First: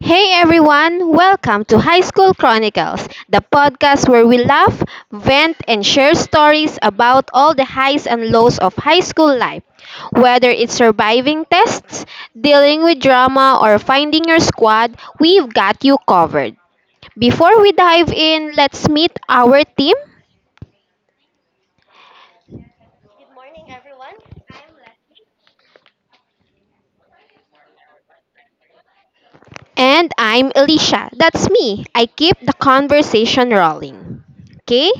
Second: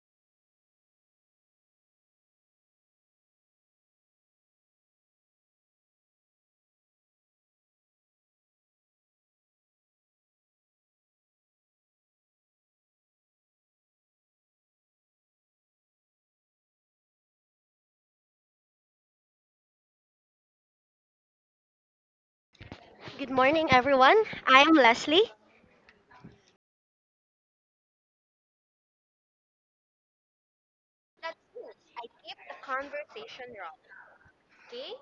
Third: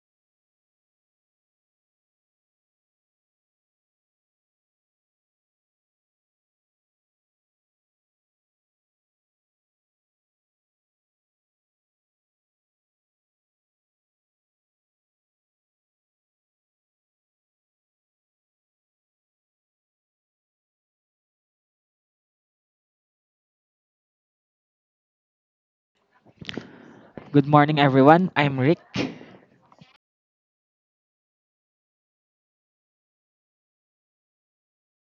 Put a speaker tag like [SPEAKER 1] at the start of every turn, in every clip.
[SPEAKER 1] Hey everyone, welcome to High School Chronicles, the podcast where we laugh, vent, and share stories about all the highs and lows of high school life. Whether it's surviving tests, dealing with drama, or finding your squad, we've got you covered. Before we dive in, let's meet our team.
[SPEAKER 2] Good morning, everyone. I am Leslie.
[SPEAKER 3] Good morning, everyone. I'm Rick.
[SPEAKER 1] And I'm Alicia. That's me. I keep the conversation rolling. Okay?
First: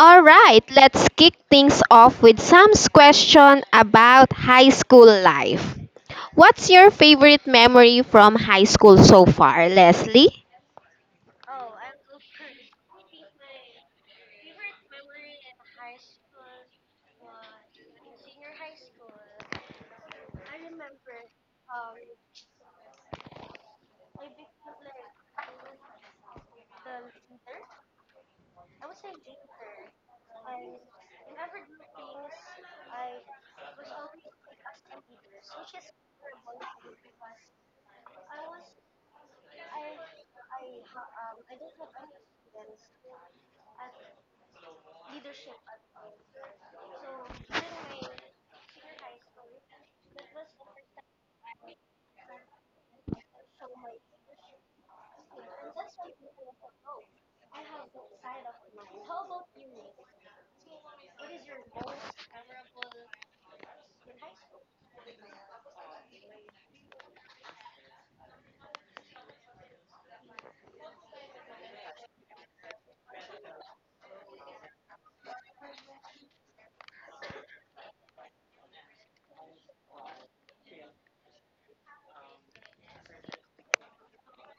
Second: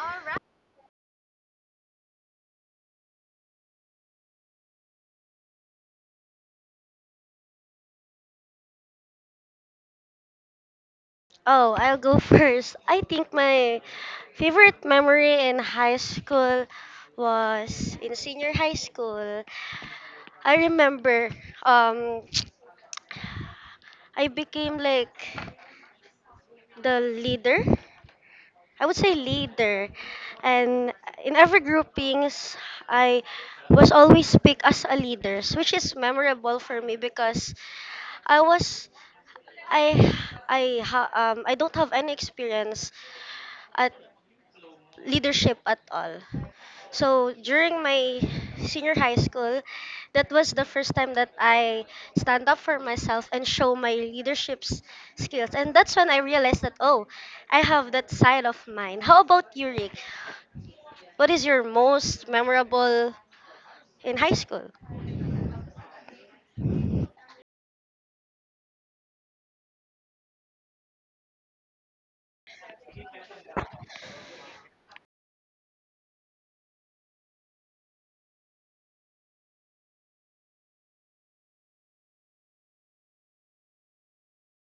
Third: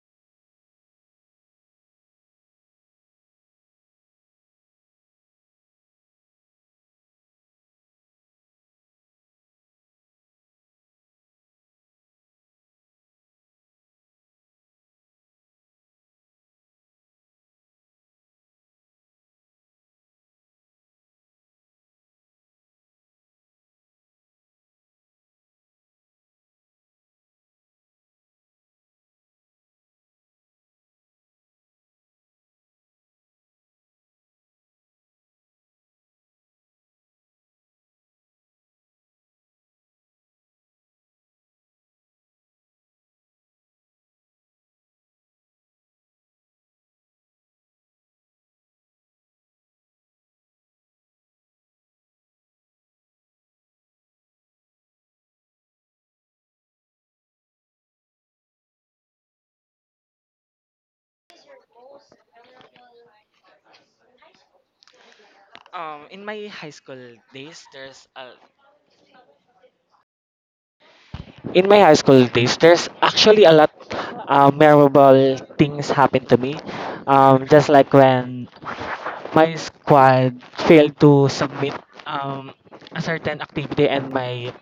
[SPEAKER 1] All right, let's kick things off with Sam's question about high school life. What's your favorite memory from high school so far, Leslie?
[SPEAKER 2] Oh, I'll go first. I think my favorite memory in high school was in senior high school. I remember um, I became like the leader. I would say leader. And in every groupings, I was always picked as a leader, which is memorable for me because I was I I ha, I don't have any experience at leadership at all. So during my senior high school, that was the first time that I stand up for myself and show my leadership skills. And that's when I realized that oh, I have that side of mine. How about you, Rick? What is your most memorable in high school?
[SPEAKER 3] In my high school days, there's a in my high school days, there's actually a lot memorable things happened to me. Just like when my squad failed to submit um, a certain activity, and my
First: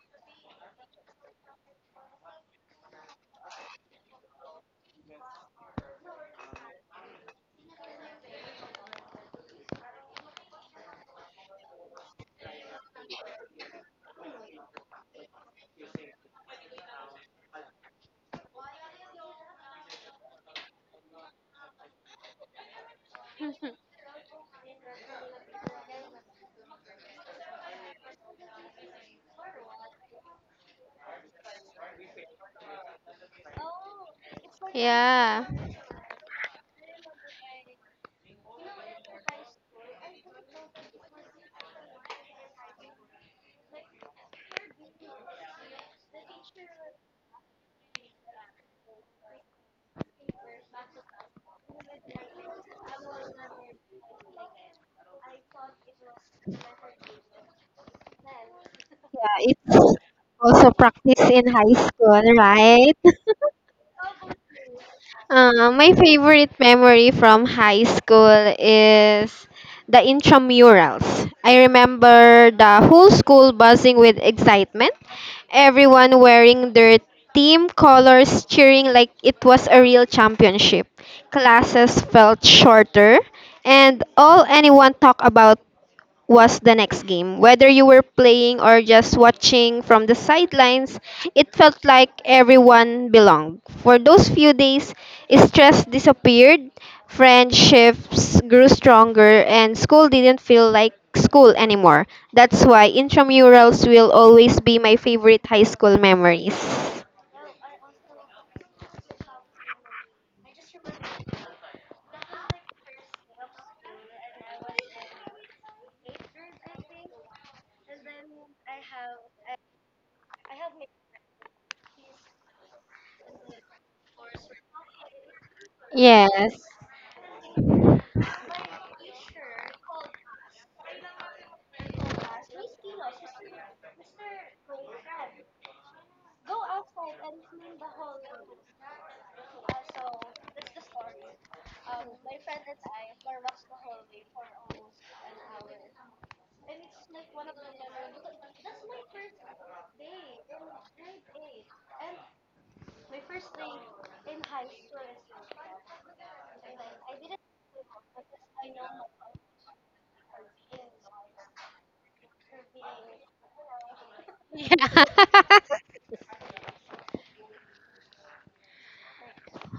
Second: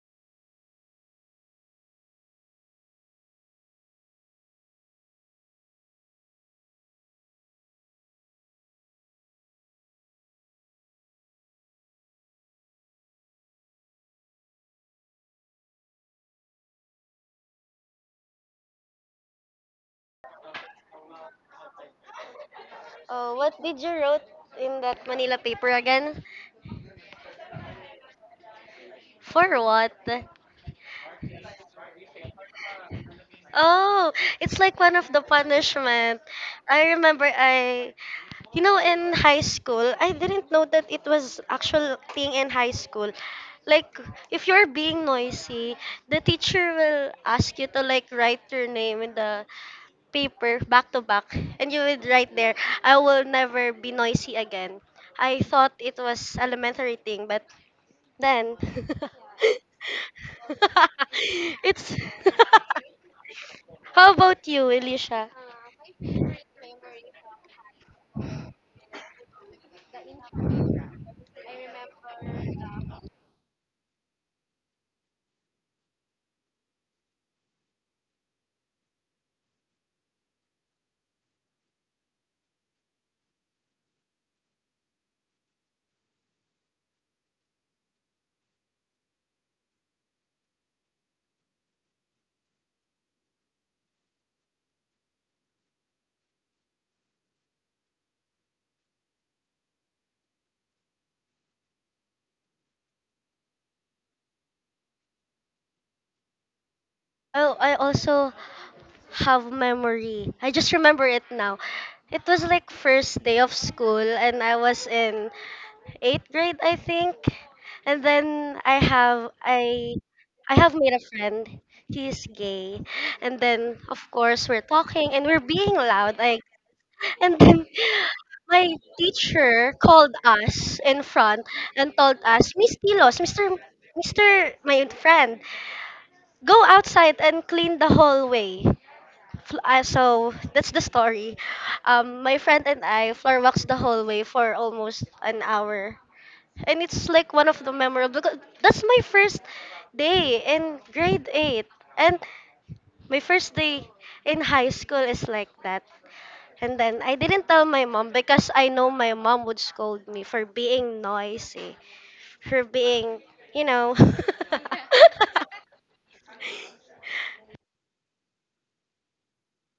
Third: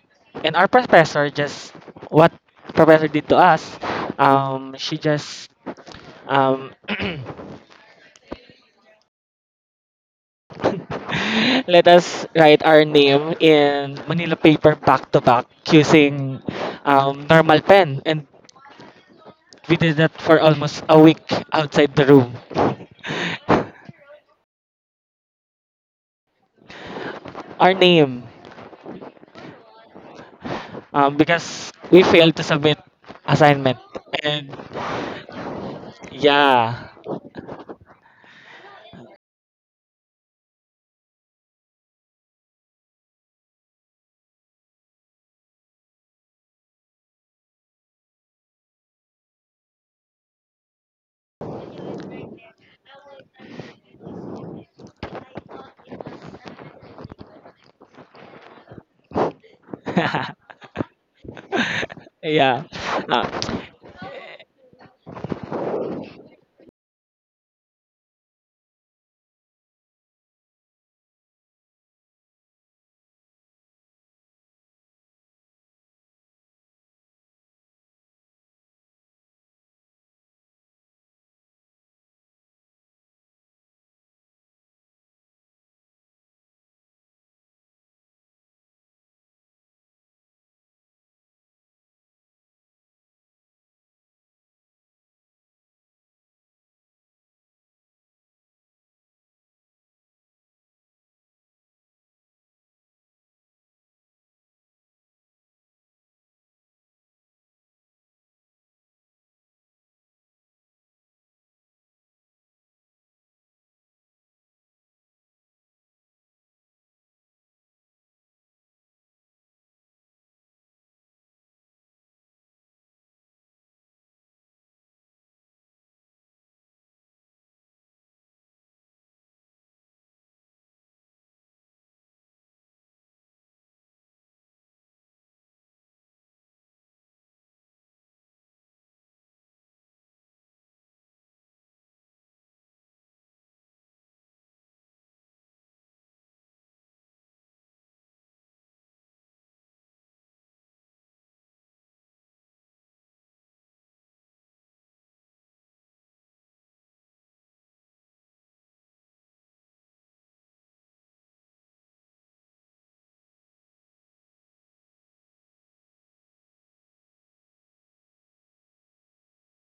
[SPEAKER 3] and our professor just what professor did to us, she just um, let us write our name in Manila paper back to back using normal pen. And we did that for almost a week outside the room.
[SPEAKER 2] Oh, what did you wrote in that Manila paper again?
[SPEAKER 3] Our name,
[SPEAKER 2] For what?
[SPEAKER 3] because we failed to submit assignment.
[SPEAKER 2] Oh,
[SPEAKER 3] And
[SPEAKER 2] it's like one of the
[SPEAKER 1] Yeah.
[SPEAKER 2] punishment.
[SPEAKER 3] yeah.
[SPEAKER 2] I remember you know, in high school, I didn't know that it was actual thing in high school. Like, if you're being noisy, the teacher will ask you to like write your name in the paper back to back, and you would write there, "I will never be noisy again." I thought it was elementary thing, but then,
[SPEAKER 1] Yeah, it's also practice in high
[SPEAKER 2] it's.
[SPEAKER 1] school,
[SPEAKER 3] Yeah.
[SPEAKER 1] right?
[SPEAKER 3] Uh,
[SPEAKER 2] How about you, Elisha?
[SPEAKER 1] My favorite memory from high school is the intramurals. I remember the whole school buzzing with excitement, everyone wearing their team colors, cheering like it was a real championship. Classes felt shorter, and all anyone talked about was the next game. Whether you were playing or just watching from the sidelines, it felt like everyone belonged. For those few days, stress disappeared, friendships grew stronger, and school didn't feel like school anymore. That's why intramurals will always be my favorite high school memories.
[SPEAKER 2] Oh, I also have memory. I just remember it now. It was like first day of school and I was in 8th grade, I think. And then I have made a friend. He's gay. And then of course we're talking and we're being loud. Like
[SPEAKER 1] Yes.
[SPEAKER 2] and then my teacher called us in front and told us, Miss Tilos, Mr. my friend, go outside and clean the hallway. So that's the story. My friend and I floor walks the hallway for almost an hour, and it's like one of the memorable. Because that's my first day in grade eight, and my first day in high school is like that. And then I didn't tell my mom because I know my mom would scold me for being noisy, for being, you know,
[SPEAKER 1] Yeah.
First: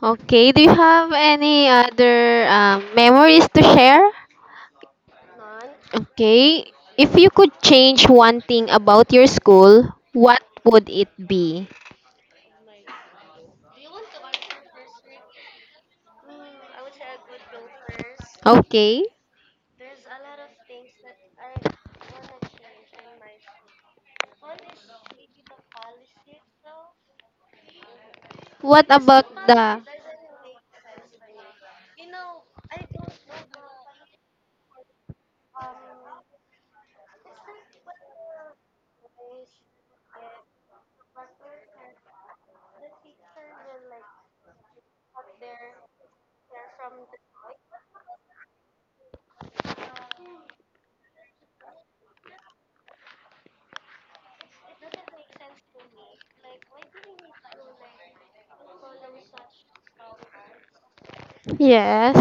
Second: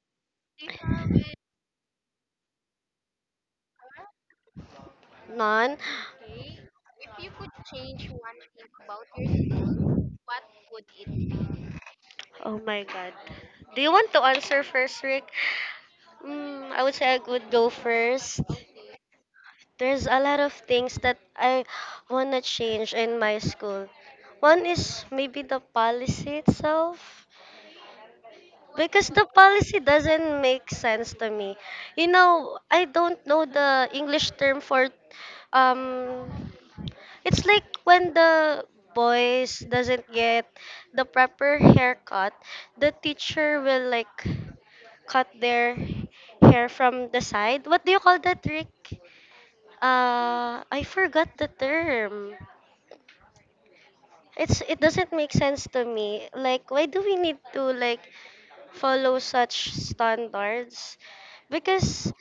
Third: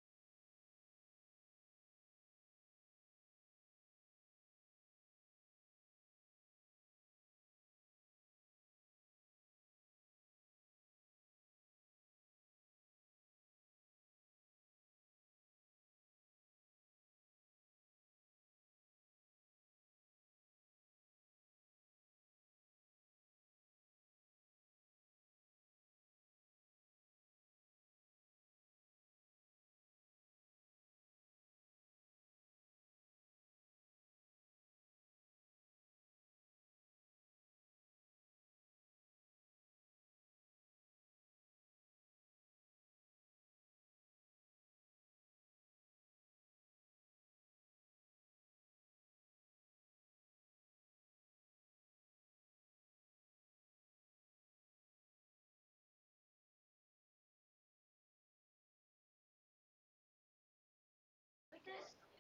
[SPEAKER 1] Okay, do you have any other memories to share?
[SPEAKER 2] non.
[SPEAKER 1] Okay. If you could change one thing about your school, what would it be?
[SPEAKER 2] Oh my god. Do you want to answer first, Rick? I would say I would go first.
[SPEAKER 1] Okay.
[SPEAKER 2] There's a lot of things that I wanna change in my school. One is maybe the policy itself.
[SPEAKER 1] What
[SPEAKER 2] Because the
[SPEAKER 1] about
[SPEAKER 2] policy
[SPEAKER 1] the
[SPEAKER 2] doesn't make sense to me. You know, I don't know the English term for um it's like when the boys doesn't get the proper haircut, the teacher will like cut their hair from the side. What do you call that trick? I forgot the term. It's it doesn't make sense to me. Like why do we need to like follow such standards? Because
[SPEAKER 1] yes.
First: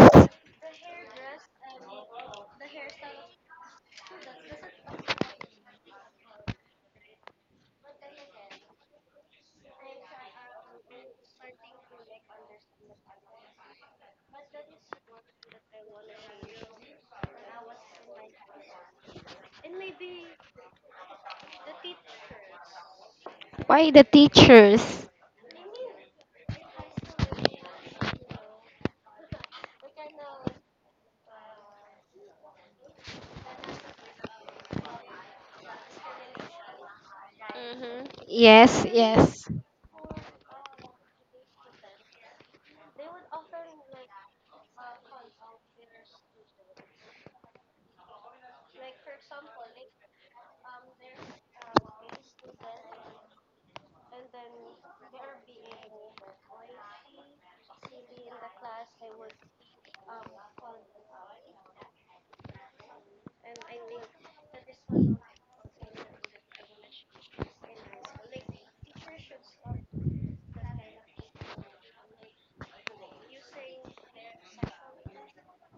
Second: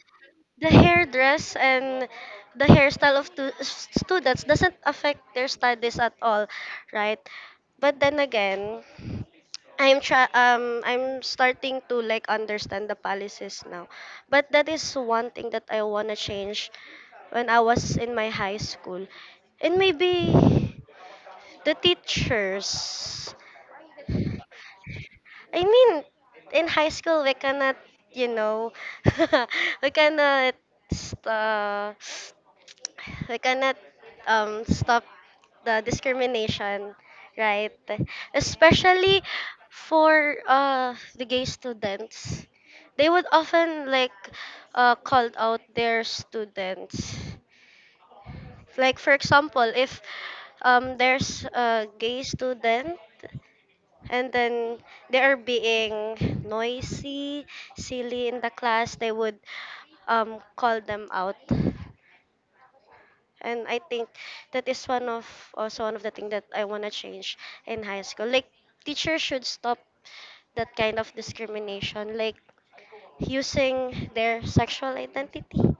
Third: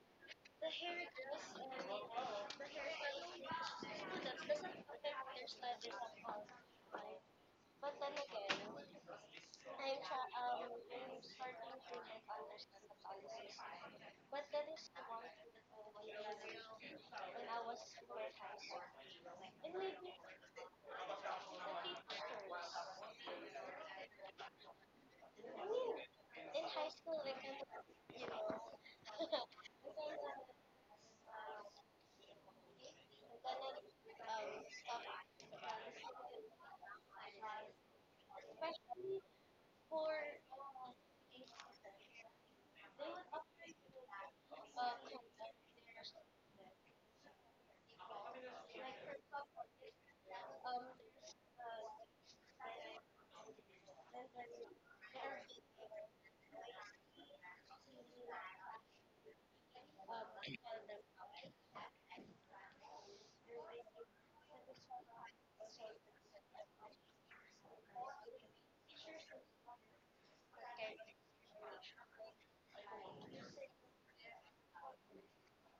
[SPEAKER 2] the hairdress and the hairstyle of students doesn't affect their studies at all, right? But then again, I'm starting to like understand the policies now. But that is one thing that I want to change when I was in my high school. And maybe the teachers.
[SPEAKER 1] Why the teachers?
[SPEAKER 2] I mean, in high school we cannot, you know, we cannot uh, we cannot stop the discrimination, right?
[SPEAKER 1] Yes,
[SPEAKER 2] Especially
[SPEAKER 1] yes.
[SPEAKER 2] for the gay students. They would often like called out their students. Like for example, if there's a gay student and then they are being noisy, silly in the class, they would call them out and I think that is one of the things that I want to change in high school. Like teachers should stop that kind of discrimination, like using their sexual identity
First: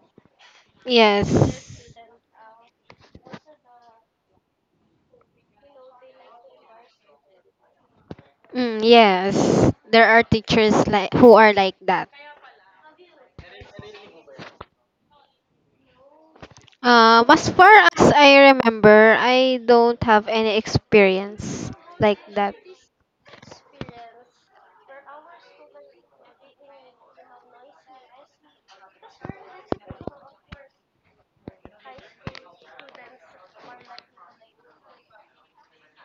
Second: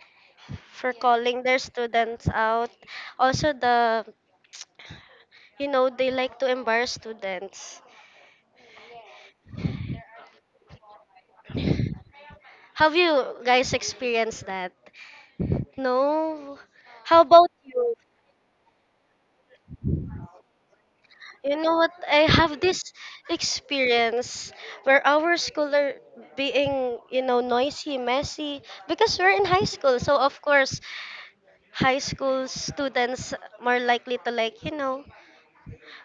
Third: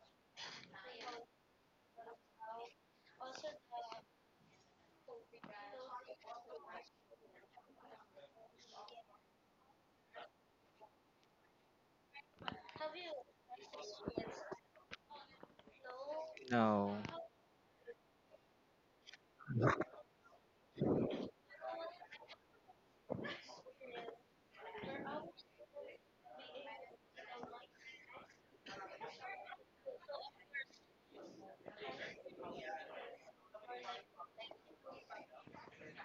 [SPEAKER 2] for calling their
[SPEAKER 1] Yes.
[SPEAKER 2] students out. Also the you know they like to embarrass students.
[SPEAKER 1] Mm, yes. There are teachers like who are like that.
[SPEAKER 2] Have you guys experienced that? No. How
[SPEAKER 1] As
[SPEAKER 2] about
[SPEAKER 1] far
[SPEAKER 2] you?
[SPEAKER 1] as I remember, I don't have any
[SPEAKER 2] You
[SPEAKER 1] experience
[SPEAKER 2] know what?
[SPEAKER 1] like
[SPEAKER 2] I
[SPEAKER 1] that.
[SPEAKER 2] have this experience where our school are being, you know, noisy, messy because we're in high school. So of course, high school students more likely to like, you know.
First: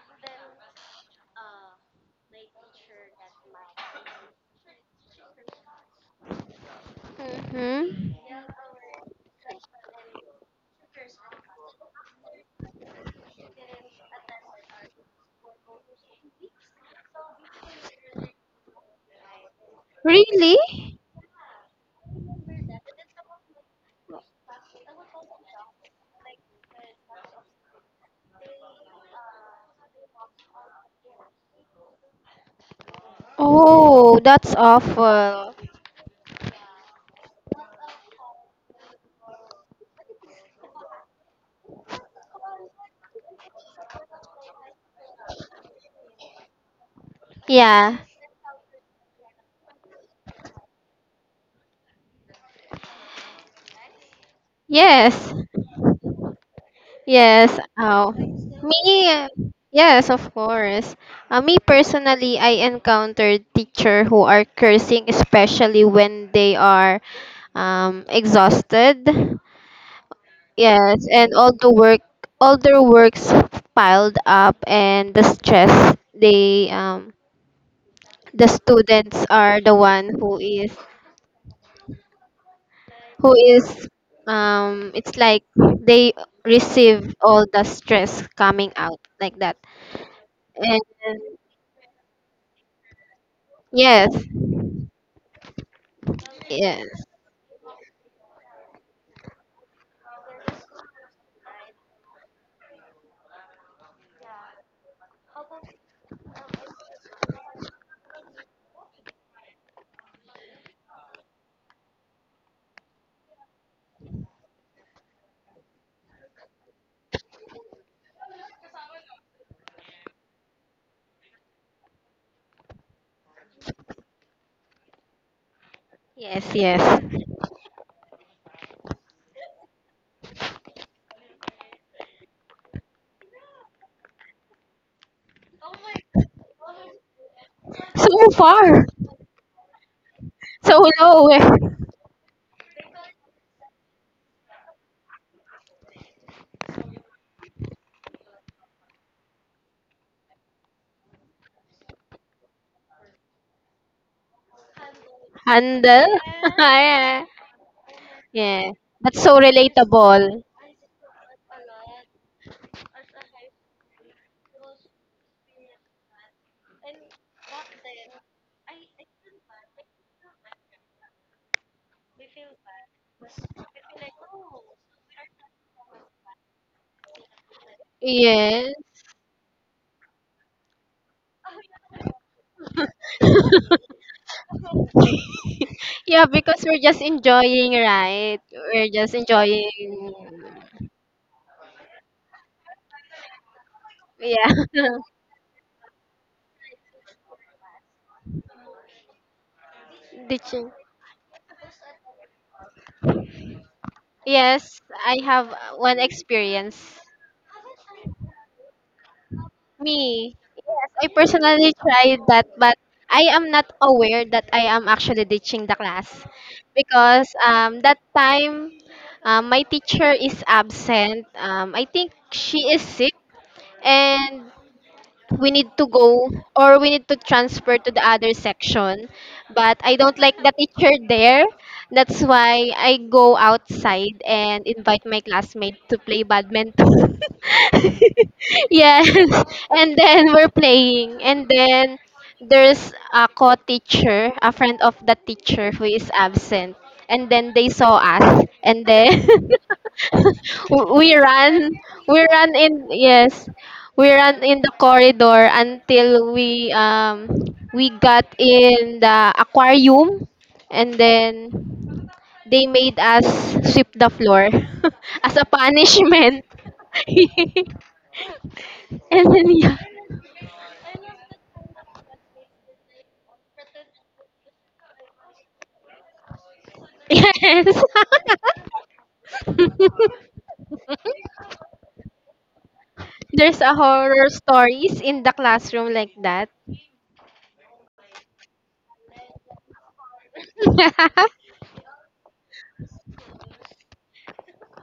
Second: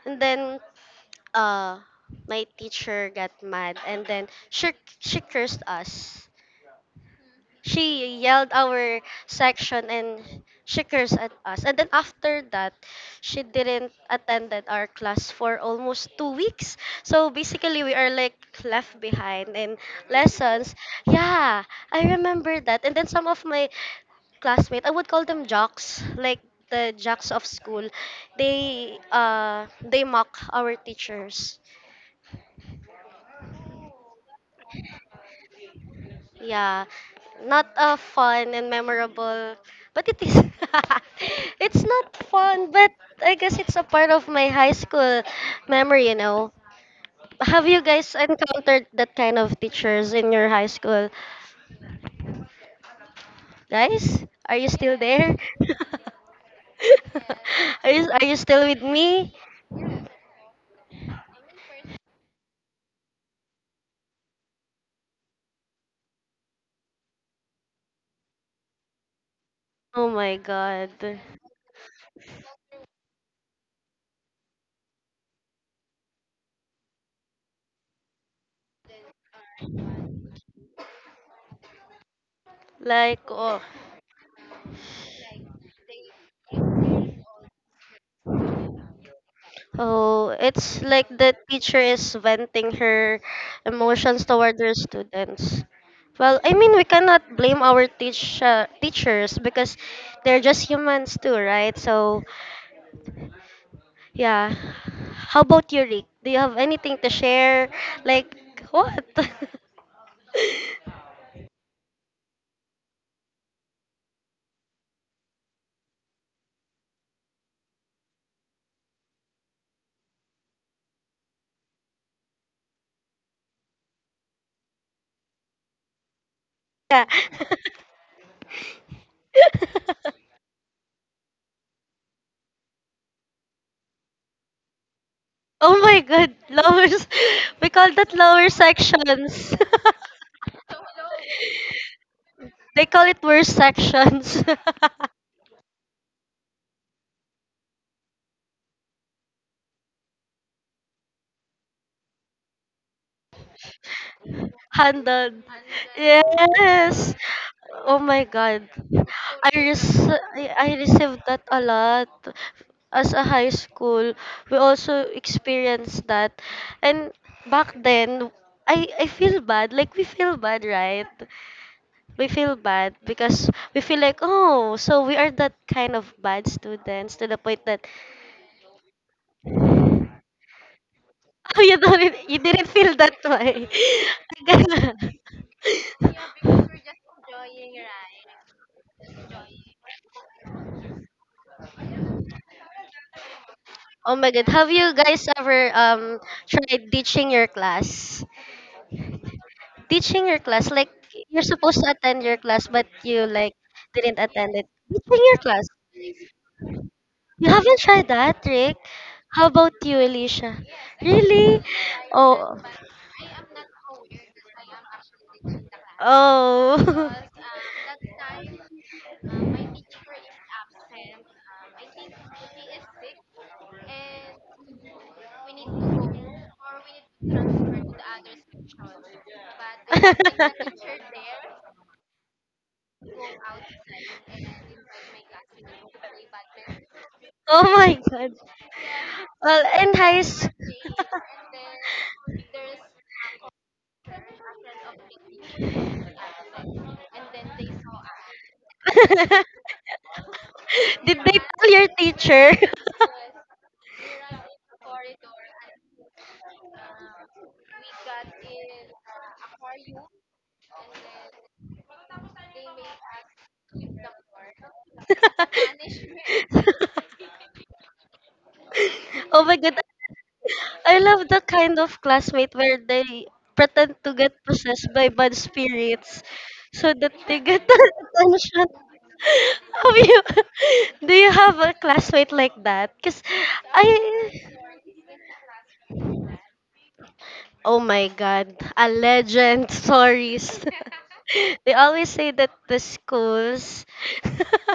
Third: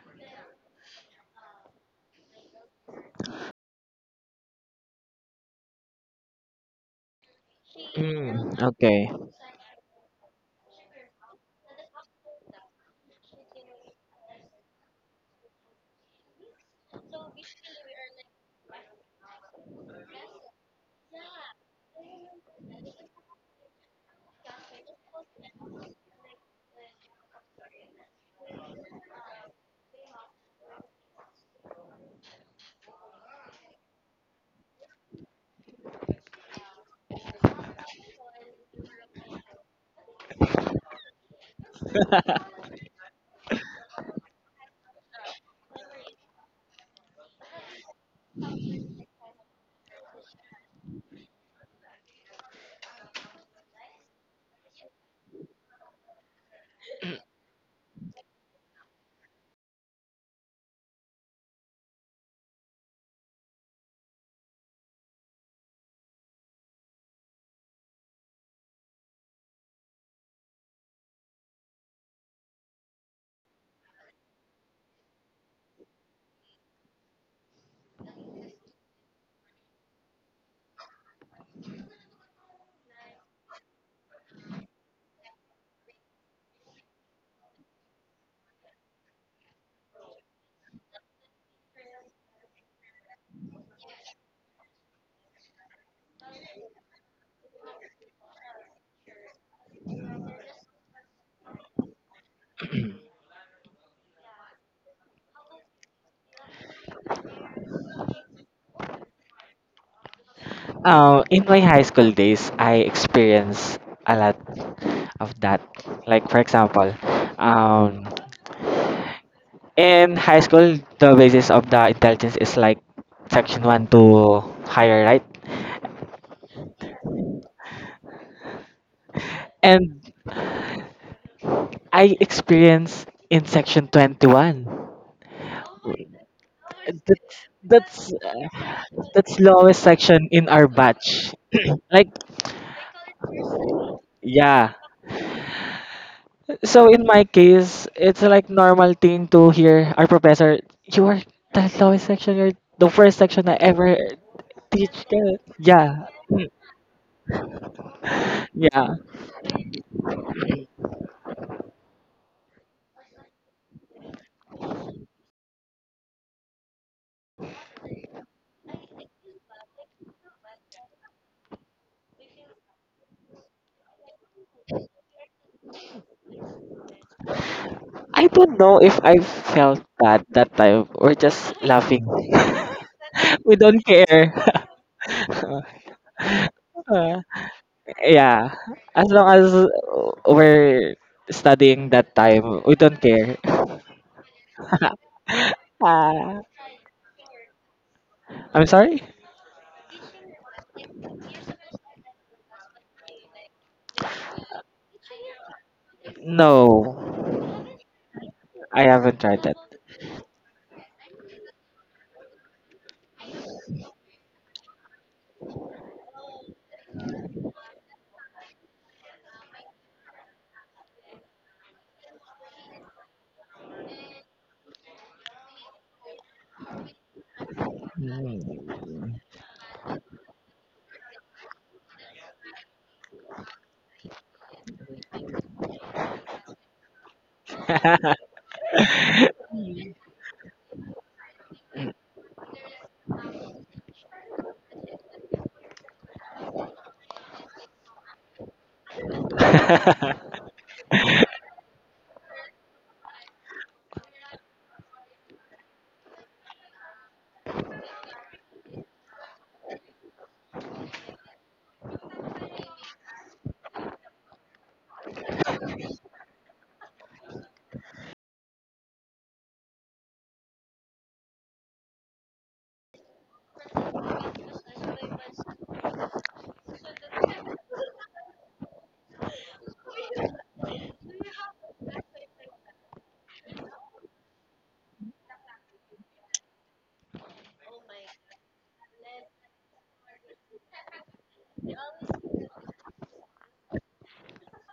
[SPEAKER 2] And then uh my teacher got mad and then she cursed us. She
[SPEAKER 1] Mm-hmm.
[SPEAKER 2] yelled
[SPEAKER 3] mm,
[SPEAKER 2] our
[SPEAKER 3] okay.
[SPEAKER 2] section and she cursed at us. And then after that, she didn't attended our class for almost two weeks. So basically, we are like left behind in
[SPEAKER 1] Really?
[SPEAKER 2] lessons. Yeah, I remember that. And then some of my classmates, I would call them jocks, like the jocks of school. They mock our teachers.
[SPEAKER 1] Oh, that's awful.
[SPEAKER 2] Yeah, not a fun and memorable, but it is. it's not fun, but I guess it's a part of my high school memory, you know. Have you
[SPEAKER 1] Yeah.
[SPEAKER 2] guys encountered that kind of teachers in your high school? Guys, are you still
[SPEAKER 1] Yes.
[SPEAKER 2] there?
[SPEAKER 1] Yes.
[SPEAKER 2] are you
[SPEAKER 1] Oh.
[SPEAKER 2] are you still with
[SPEAKER 1] Me,
[SPEAKER 2] me?
[SPEAKER 1] yes, of course. Me personally, I encountered teacher who are cursing, especially when they are exhausted.
[SPEAKER 2] Oh my
[SPEAKER 1] Yes,
[SPEAKER 2] god.
[SPEAKER 1] and all the work, all their works piled up, and the stress they the students are the one
[SPEAKER 2] Like
[SPEAKER 1] who
[SPEAKER 2] oh,
[SPEAKER 1] is it's like they receive all the stress coming out like that
[SPEAKER 2] oh, it's
[SPEAKER 1] and
[SPEAKER 2] like the teacher is venting her
[SPEAKER 1] yes,
[SPEAKER 2] emotions toward her students. Well, I mean, we
[SPEAKER 1] yes,
[SPEAKER 2] cannot blame our teachers because they're just humans too, right? So, yeah. How about you, Rick? Do you have anything to share? Like, what?
[SPEAKER 3] In my high school days, I experienced a lot of that. Like, for example, um, in high school, the basis of the intelligence is like section 1 to higher, right?
[SPEAKER 1] yes, yes,
[SPEAKER 2] yeah.
[SPEAKER 3] And I experienced in section 21.
[SPEAKER 2] oh my god, lowers.
[SPEAKER 3] That's
[SPEAKER 2] We call
[SPEAKER 3] that's
[SPEAKER 2] that
[SPEAKER 1] so
[SPEAKER 2] lower
[SPEAKER 3] uh,
[SPEAKER 1] far,
[SPEAKER 3] that's
[SPEAKER 2] sections.
[SPEAKER 3] lowest section in our
[SPEAKER 1] so low.
[SPEAKER 3] batch. Like,
[SPEAKER 2] they call it worse sections.
[SPEAKER 3] yeah. So in my case, it's like normal thing to hear our professor, you are the lowest section, you're the first section I ever teach.
[SPEAKER 2] Handled.
[SPEAKER 3] Yeah.
[SPEAKER 1] Handle.
[SPEAKER 3] Mm,
[SPEAKER 2] Yes.
[SPEAKER 1] Yeah,
[SPEAKER 2] Oh my God.
[SPEAKER 1] yeah,
[SPEAKER 3] yeah.
[SPEAKER 1] that's so
[SPEAKER 2] I res-
[SPEAKER 1] relatable.
[SPEAKER 2] I received that a lot as a high school. We also experienced that. And back then, I feel bad. Like we feel bad, right? We feel bad because we feel like, oh, so we are that kind of bad students to the point that
[SPEAKER 3] I don't
[SPEAKER 1] Yes,
[SPEAKER 3] know if I felt bad that time. We're
[SPEAKER 2] oh,
[SPEAKER 3] just
[SPEAKER 2] you
[SPEAKER 3] laughing.
[SPEAKER 2] don't you didn't feel that
[SPEAKER 3] We
[SPEAKER 2] way.
[SPEAKER 3] don't care.
[SPEAKER 1] yeah, because we're just
[SPEAKER 3] Uh,
[SPEAKER 2] I
[SPEAKER 1] enjoying, right?
[SPEAKER 3] yeah.
[SPEAKER 2] guess-
[SPEAKER 1] We're
[SPEAKER 3] As
[SPEAKER 1] just
[SPEAKER 3] long as
[SPEAKER 1] enjoying.
[SPEAKER 3] we're studying that time, we don't care.
[SPEAKER 2] Oh my god,
[SPEAKER 1] Yeah.
[SPEAKER 2] have you guys ever
[SPEAKER 3] Ah.
[SPEAKER 2] tried teaching your class?
[SPEAKER 3] I'm sorry?
[SPEAKER 2] Teaching your
[SPEAKER 1] Did
[SPEAKER 2] class,
[SPEAKER 1] you?
[SPEAKER 2] like you're supposed to attend your class, but you like didn't attend it.
[SPEAKER 1] Yes, I
[SPEAKER 2] Teaching your
[SPEAKER 1] have
[SPEAKER 2] class.
[SPEAKER 1] one experience.
[SPEAKER 3] No,
[SPEAKER 2] You haven't tried that, Rick?
[SPEAKER 3] I haven't tried
[SPEAKER 2] How
[SPEAKER 3] that.
[SPEAKER 2] about you,
[SPEAKER 1] Me,
[SPEAKER 2] Alicia?
[SPEAKER 1] yes, I
[SPEAKER 2] Really?
[SPEAKER 1] personally tried that,
[SPEAKER 2] Oh.
[SPEAKER 1] but I am not aware that I am actually ditching the class
[SPEAKER 2] Oh.
[SPEAKER 1] because that time, my teacher is absent. I think she is sick, and we need to go or we need to transfer to the other
[SPEAKER 3] Mm.
[SPEAKER 1] section, but I don't like the teacher there. That's why I go outside and invite my classmate to play badminton.
[SPEAKER 2] Oh my god.
[SPEAKER 1] Yes,
[SPEAKER 2] Well, in
[SPEAKER 1] and
[SPEAKER 2] high
[SPEAKER 1] then
[SPEAKER 2] school,
[SPEAKER 1] we're playing and then there's a co-teacher, a friend of the teacher who is absent, and then they saw us and then we
[SPEAKER 2] did they tell
[SPEAKER 1] run
[SPEAKER 2] your
[SPEAKER 1] we
[SPEAKER 2] teacher?
[SPEAKER 1] run in, yes, we ran in the corridor until we we got in the aquarium and then they made us sweep the floor as a punishment. And
[SPEAKER 2] oh
[SPEAKER 1] then
[SPEAKER 2] my god,
[SPEAKER 1] yeah.
[SPEAKER 2] I love that kind of classmate where they pretend to get possessed by bad spirits so that they get
[SPEAKER 1] Yes.
[SPEAKER 2] attention. Have you, do you have a classmate like that? Because
[SPEAKER 1] There's a horror
[SPEAKER 2] I,
[SPEAKER 1] stories in the classroom like that.
[SPEAKER 2] oh my god, a legend, stories. they always say that the schools.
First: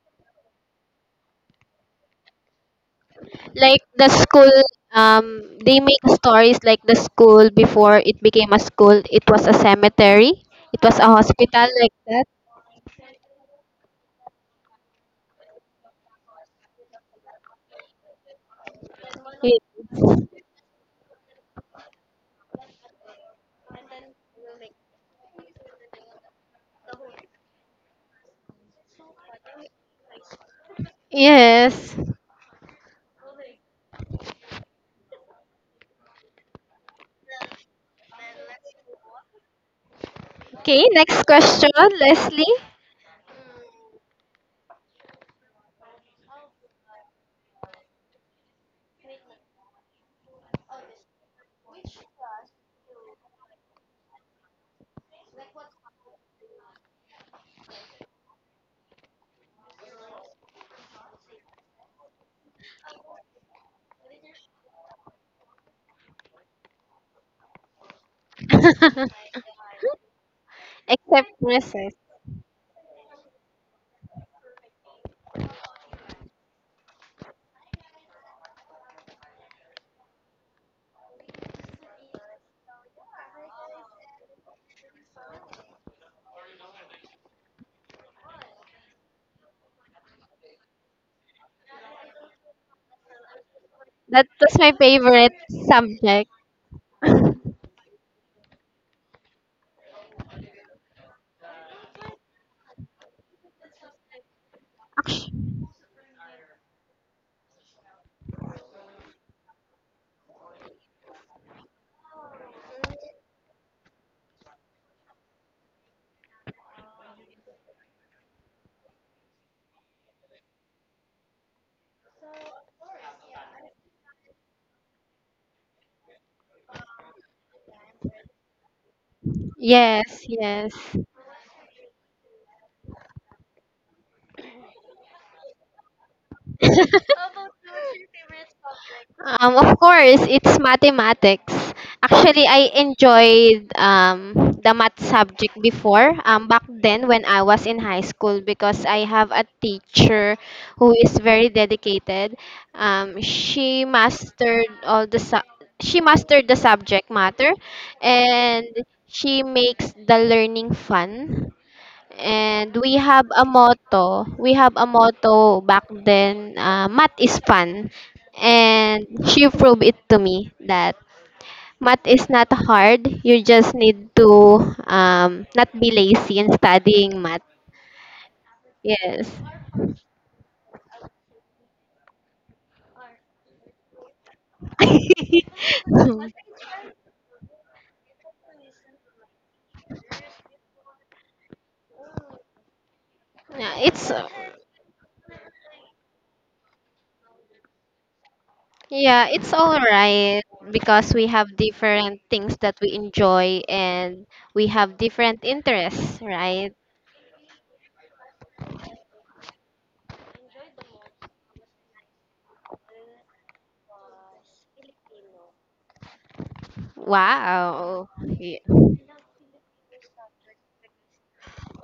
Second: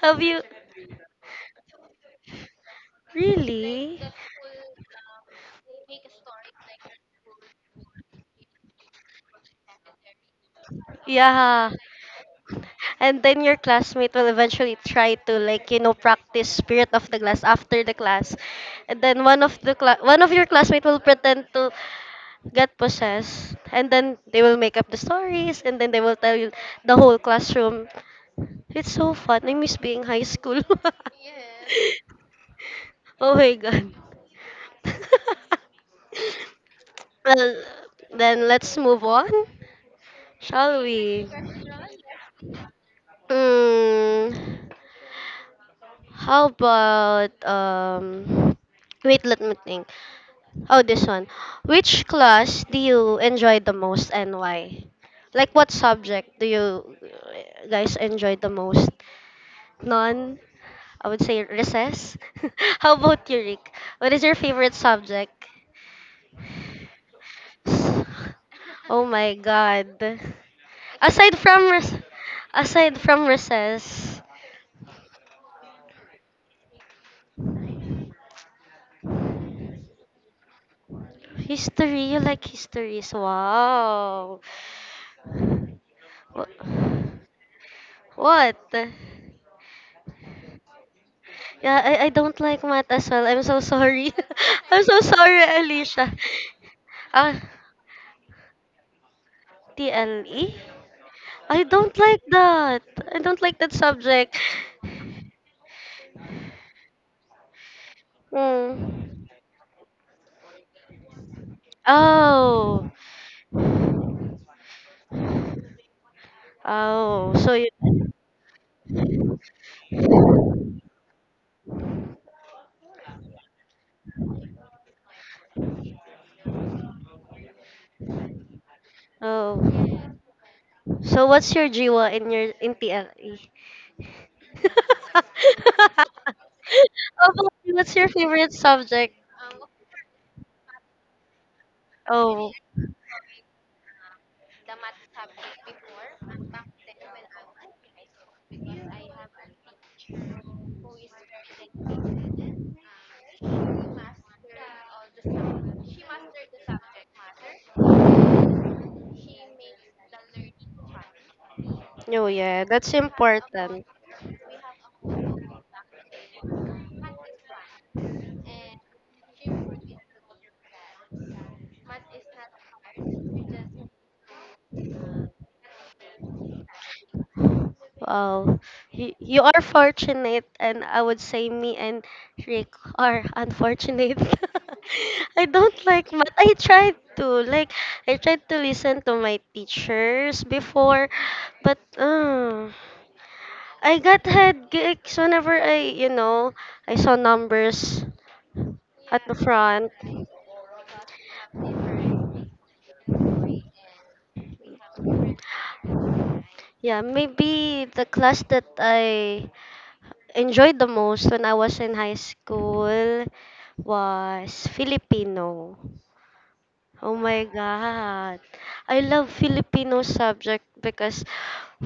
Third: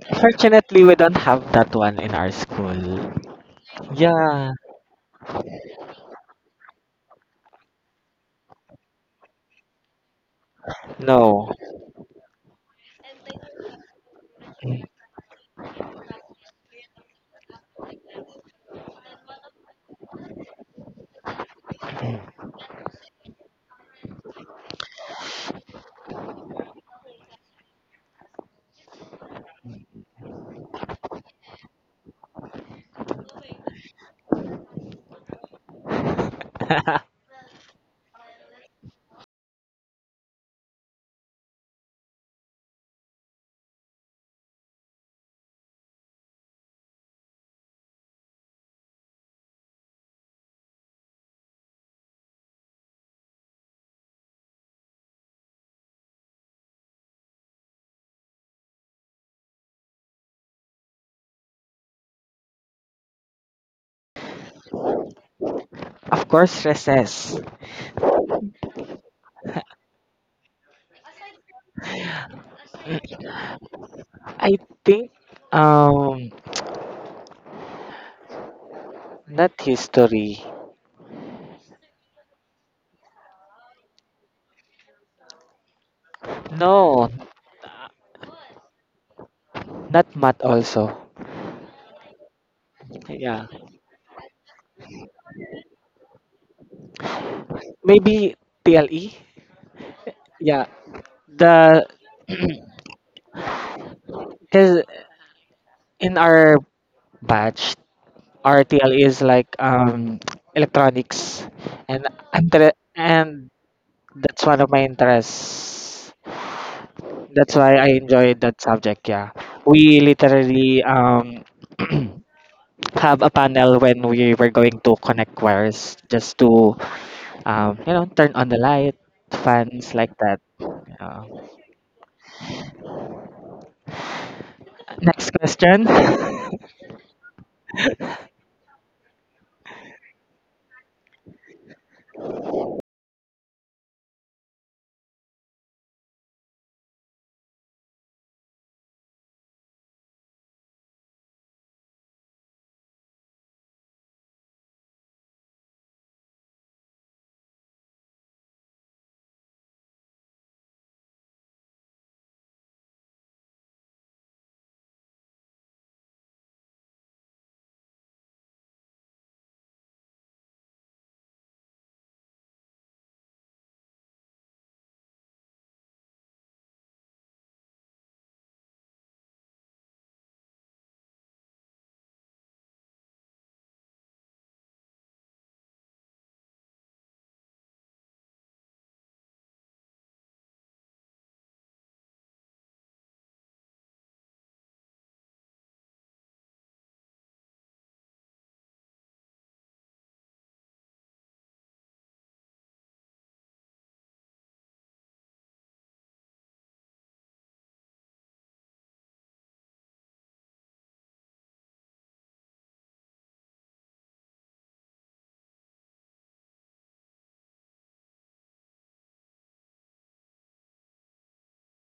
[SPEAKER 2] have you,
[SPEAKER 3] Fortunately, we don't have that one in our school.
[SPEAKER 1] Like
[SPEAKER 2] really?
[SPEAKER 1] the
[SPEAKER 3] Yeah,
[SPEAKER 1] school, they make stories like the school before it became a school, it was a cemetery, it was a
[SPEAKER 3] no.
[SPEAKER 1] hospital
[SPEAKER 2] Yeah.
[SPEAKER 1] like that.
[SPEAKER 2] And then your classmate will eventually try to like, you know, practice spirit of the class after the class. And then one of
[SPEAKER 1] It-
[SPEAKER 2] the cla- one of your classmate will pretend to get possessed and then they will make up the stories and then they will tell you the whole classroom. It's so fun. I miss being high school.
[SPEAKER 1] yes.
[SPEAKER 2] oh my god. well, then let's move on, shall
[SPEAKER 1] Okay, next
[SPEAKER 2] we?
[SPEAKER 1] question, Leslie.
[SPEAKER 2] Mm. How about let me think. Oh, this one. Which class do you enjoy the most and why? Like what subject do you guys enjoy the most? None. I would say recess. How about you, Rick? What is your favorite subject?
[SPEAKER 3] Of course, recess.
[SPEAKER 2] S- Oh my god.
[SPEAKER 1] Except
[SPEAKER 2] Aside from
[SPEAKER 1] recess.
[SPEAKER 2] rec- aside from recess,
[SPEAKER 3] I think um not history.
[SPEAKER 2] history, you like histories. Wow.
[SPEAKER 3] No,
[SPEAKER 2] Wha- What?
[SPEAKER 3] not math also.
[SPEAKER 2] Yeah, I don't like math as well. I'm
[SPEAKER 3] Yeah.
[SPEAKER 2] so sorry.
[SPEAKER 1] That was my
[SPEAKER 2] I'm so
[SPEAKER 1] favorite
[SPEAKER 2] sorry, Alicia.
[SPEAKER 1] subject.
[SPEAKER 2] Ah,
[SPEAKER 3] Maybe TLE.
[SPEAKER 2] TLE?
[SPEAKER 3] Yeah.
[SPEAKER 2] I
[SPEAKER 3] The
[SPEAKER 2] don't like that. I don't like that subject.
[SPEAKER 3] cuz in our batch our TLE is
[SPEAKER 2] Hmm.
[SPEAKER 3] like electronics and I'm tre-
[SPEAKER 2] Oh.
[SPEAKER 3] and that's one of my interests.
[SPEAKER 2] Oh. So
[SPEAKER 3] That's
[SPEAKER 2] you
[SPEAKER 3] why I enjoyed that subject, yeah. We literally have a panel when we were going to connect wires just to turn on the light,
[SPEAKER 2] Oh.
[SPEAKER 3] fans like
[SPEAKER 1] Yes,
[SPEAKER 3] that.
[SPEAKER 1] yes.
[SPEAKER 2] So
[SPEAKER 3] Uh,
[SPEAKER 2] what's your jiwa in your in TLE?
[SPEAKER 3] next question.
[SPEAKER 2] Oh, what's your favorite subject?
[SPEAKER 1] Of course, it's mathematics. Actually,
[SPEAKER 2] Oh.
[SPEAKER 1] I enjoyed the math subject before, back then when I was in high school, because I have a teacher who is very dedicated. Um, she mastered all the su- she mastered the subject matter, and she makes the learning fun.
[SPEAKER 2] Oh yeah,
[SPEAKER 1] And
[SPEAKER 2] that's
[SPEAKER 1] we have a
[SPEAKER 2] important.
[SPEAKER 1] motto. We have a motto back then, math is fun. And she proved it to me that math is not hard. You just need to not be lazy in studying math.
[SPEAKER 2] Wow, you
[SPEAKER 1] Yes.
[SPEAKER 2] are fortunate, and I would say me and Rick are unfortunate. I don't like math. I tried to listen to my teachers before, but
[SPEAKER 1] Yeah,
[SPEAKER 2] I
[SPEAKER 1] it's
[SPEAKER 2] got head gigs whenever I you know I saw numbers at
[SPEAKER 1] yeah,
[SPEAKER 2] the
[SPEAKER 1] it's all
[SPEAKER 2] front.
[SPEAKER 1] right because we have different things that we enjoy and we have different interests, right?
[SPEAKER 2] Yeah, maybe the class that I enjoyed the most when I was in high school was Filipino. Oh my
[SPEAKER 1] Wow.
[SPEAKER 2] God.
[SPEAKER 1] Yeah.
[SPEAKER 2] I love Filipino subject because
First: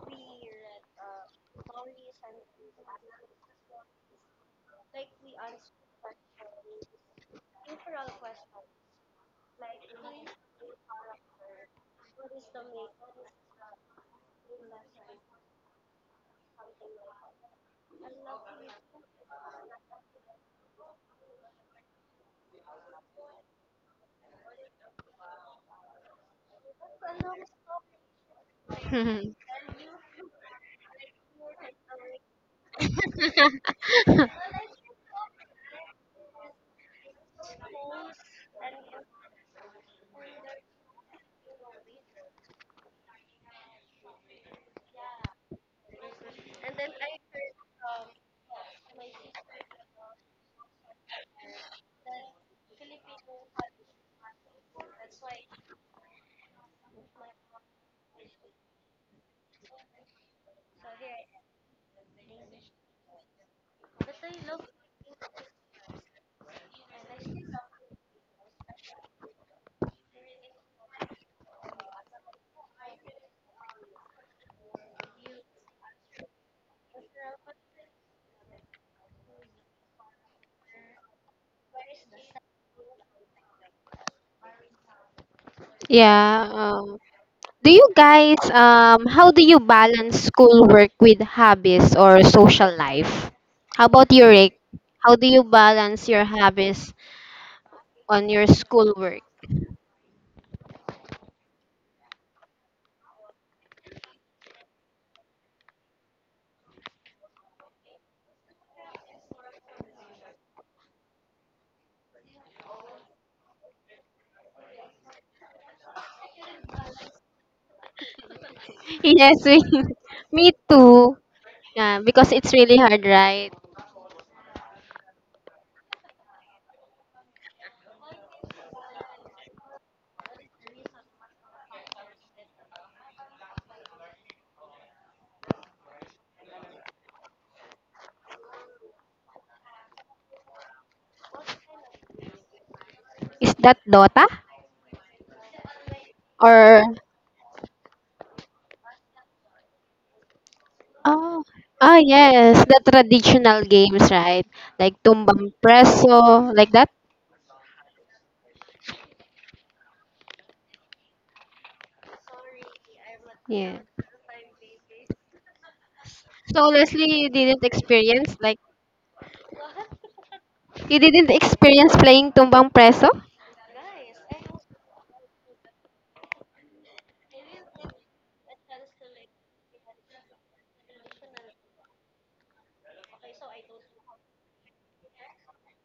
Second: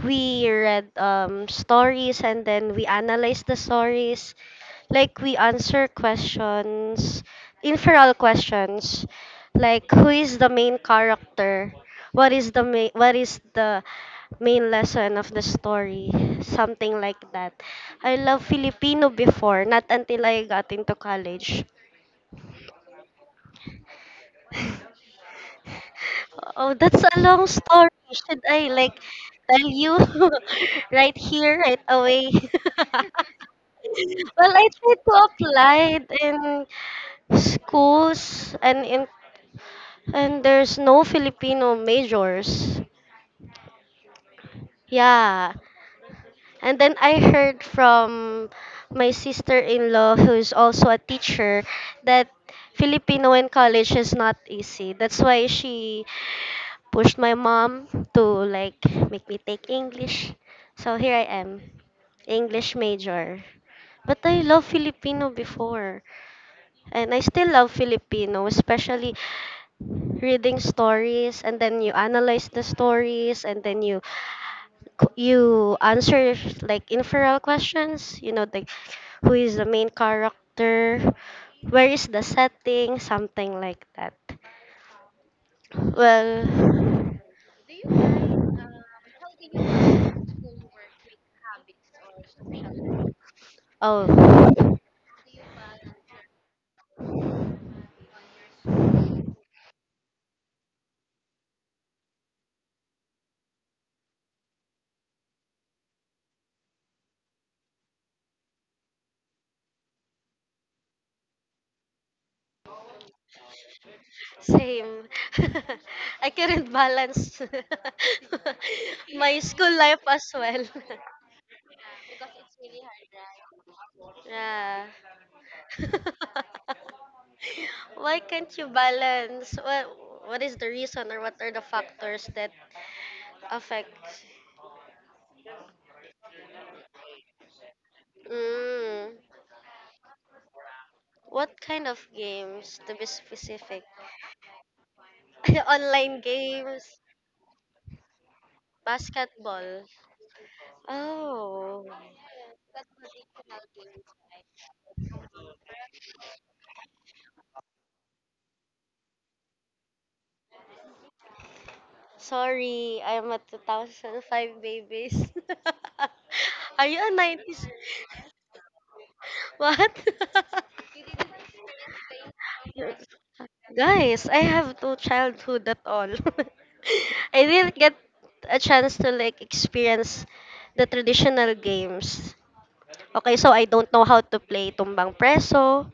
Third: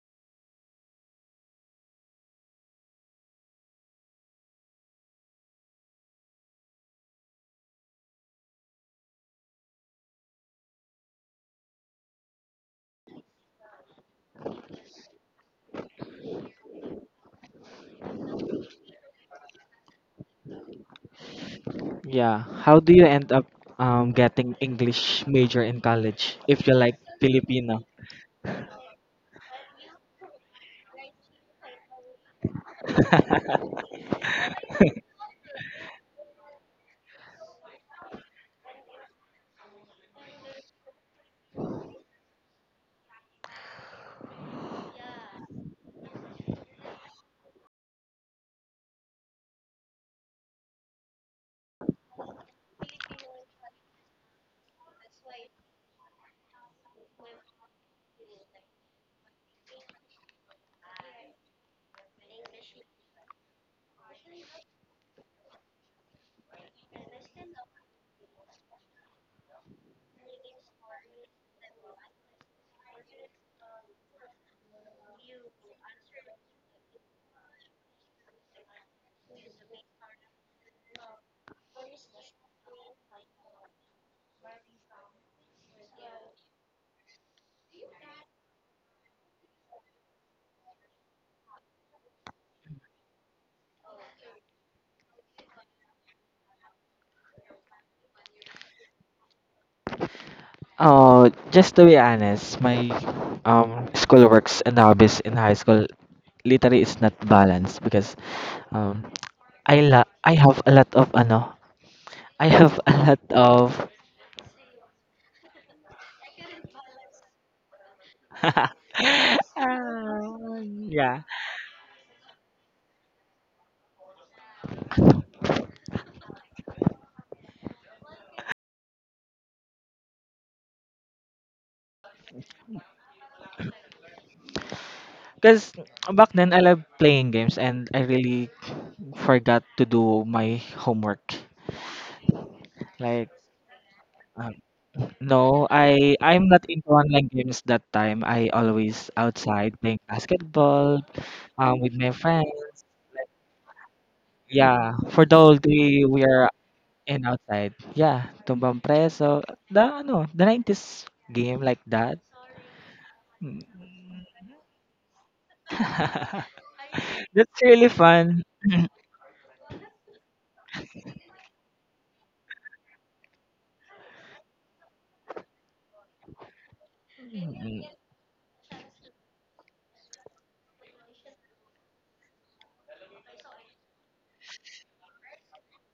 [SPEAKER 2] we read stories and then we analyze the stories. Like we answer questions, inferal questions. Like who is the main character? What is the main lesson of the story? Something like that. I love Filipino before, not until I got into college.
[SPEAKER 3] Yeah, how do you end up getting English major in college if you
[SPEAKER 2] Oh,
[SPEAKER 3] like
[SPEAKER 2] that's a long
[SPEAKER 3] Filipino?
[SPEAKER 2] story. Should I like tell you right here, right away? well, I tried to apply in schools and there's no Filipino majors. Yeah. And then I heard from my sister-in-law, who's also a teacher, that Filipino in college is not easy. That's why she pushed my mom to like make me take English. So here I am, English major. But I love Filipino before. And I still love Filipino, especially reading stories and then you analyze the stories and then you answer like inferral questions you know like who is the main character where is the setting something like that
[SPEAKER 1] Yeah.
[SPEAKER 2] well
[SPEAKER 1] Do you guys how do you balance schoolwork with hobbies or social life? How about you, Rick?
[SPEAKER 2] oh
[SPEAKER 1] How do you balance your hobbies on your schoolwork?
[SPEAKER 3] Oh, just to be honest, my school works and hobbies in high school literally is not balanced because um I la I have a lot of ano I have a lot of.
[SPEAKER 2] same I couldn't balance my
[SPEAKER 1] Yes, we,
[SPEAKER 2] school life as
[SPEAKER 1] me
[SPEAKER 2] well
[SPEAKER 1] too.
[SPEAKER 3] Yeah.
[SPEAKER 1] Yeah, because it's really hard, right?
[SPEAKER 2] yeah why can't you balance what is the reason or what are the factors that affect
[SPEAKER 3] Because back then, I love playing games and I really
[SPEAKER 2] mm.
[SPEAKER 3] forgot to do my homework.
[SPEAKER 2] What kind of games, to be
[SPEAKER 3] Like,
[SPEAKER 1] Is that
[SPEAKER 2] specific?
[SPEAKER 1] Dota
[SPEAKER 3] um, no, I
[SPEAKER 2] Online
[SPEAKER 3] I'm not
[SPEAKER 1] or?
[SPEAKER 3] into
[SPEAKER 2] games,
[SPEAKER 3] online games that time. I always outside
[SPEAKER 2] basketball.
[SPEAKER 3] playing basketball
[SPEAKER 1] Oh,
[SPEAKER 2] Oh,
[SPEAKER 3] with
[SPEAKER 1] oh
[SPEAKER 3] my
[SPEAKER 1] yes, the
[SPEAKER 3] friends.
[SPEAKER 1] traditional games, right?
[SPEAKER 3] Yeah,
[SPEAKER 1] Like
[SPEAKER 3] for the whole
[SPEAKER 1] tumbang
[SPEAKER 3] day we are
[SPEAKER 1] preso, like that.
[SPEAKER 3] in outside. Yeah, tumbang preso. The 90s game like that.
[SPEAKER 2] sorry. I'm a
[SPEAKER 3] Mm.
[SPEAKER 1] Yeah.
[SPEAKER 2] 2005 babies.
[SPEAKER 1] So
[SPEAKER 2] Are you a
[SPEAKER 1] Leslie,
[SPEAKER 3] That's
[SPEAKER 2] 90s?
[SPEAKER 3] really fun.
[SPEAKER 2] What?
[SPEAKER 1] you didn't experience playing tumbang preso?
[SPEAKER 2] Guys, I have no childhood at all. I didn't
[SPEAKER 3] Mm,
[SPEAKER 2] get a chance to like experience the traditional games. Okay, so I don't know how to play tumbang preso.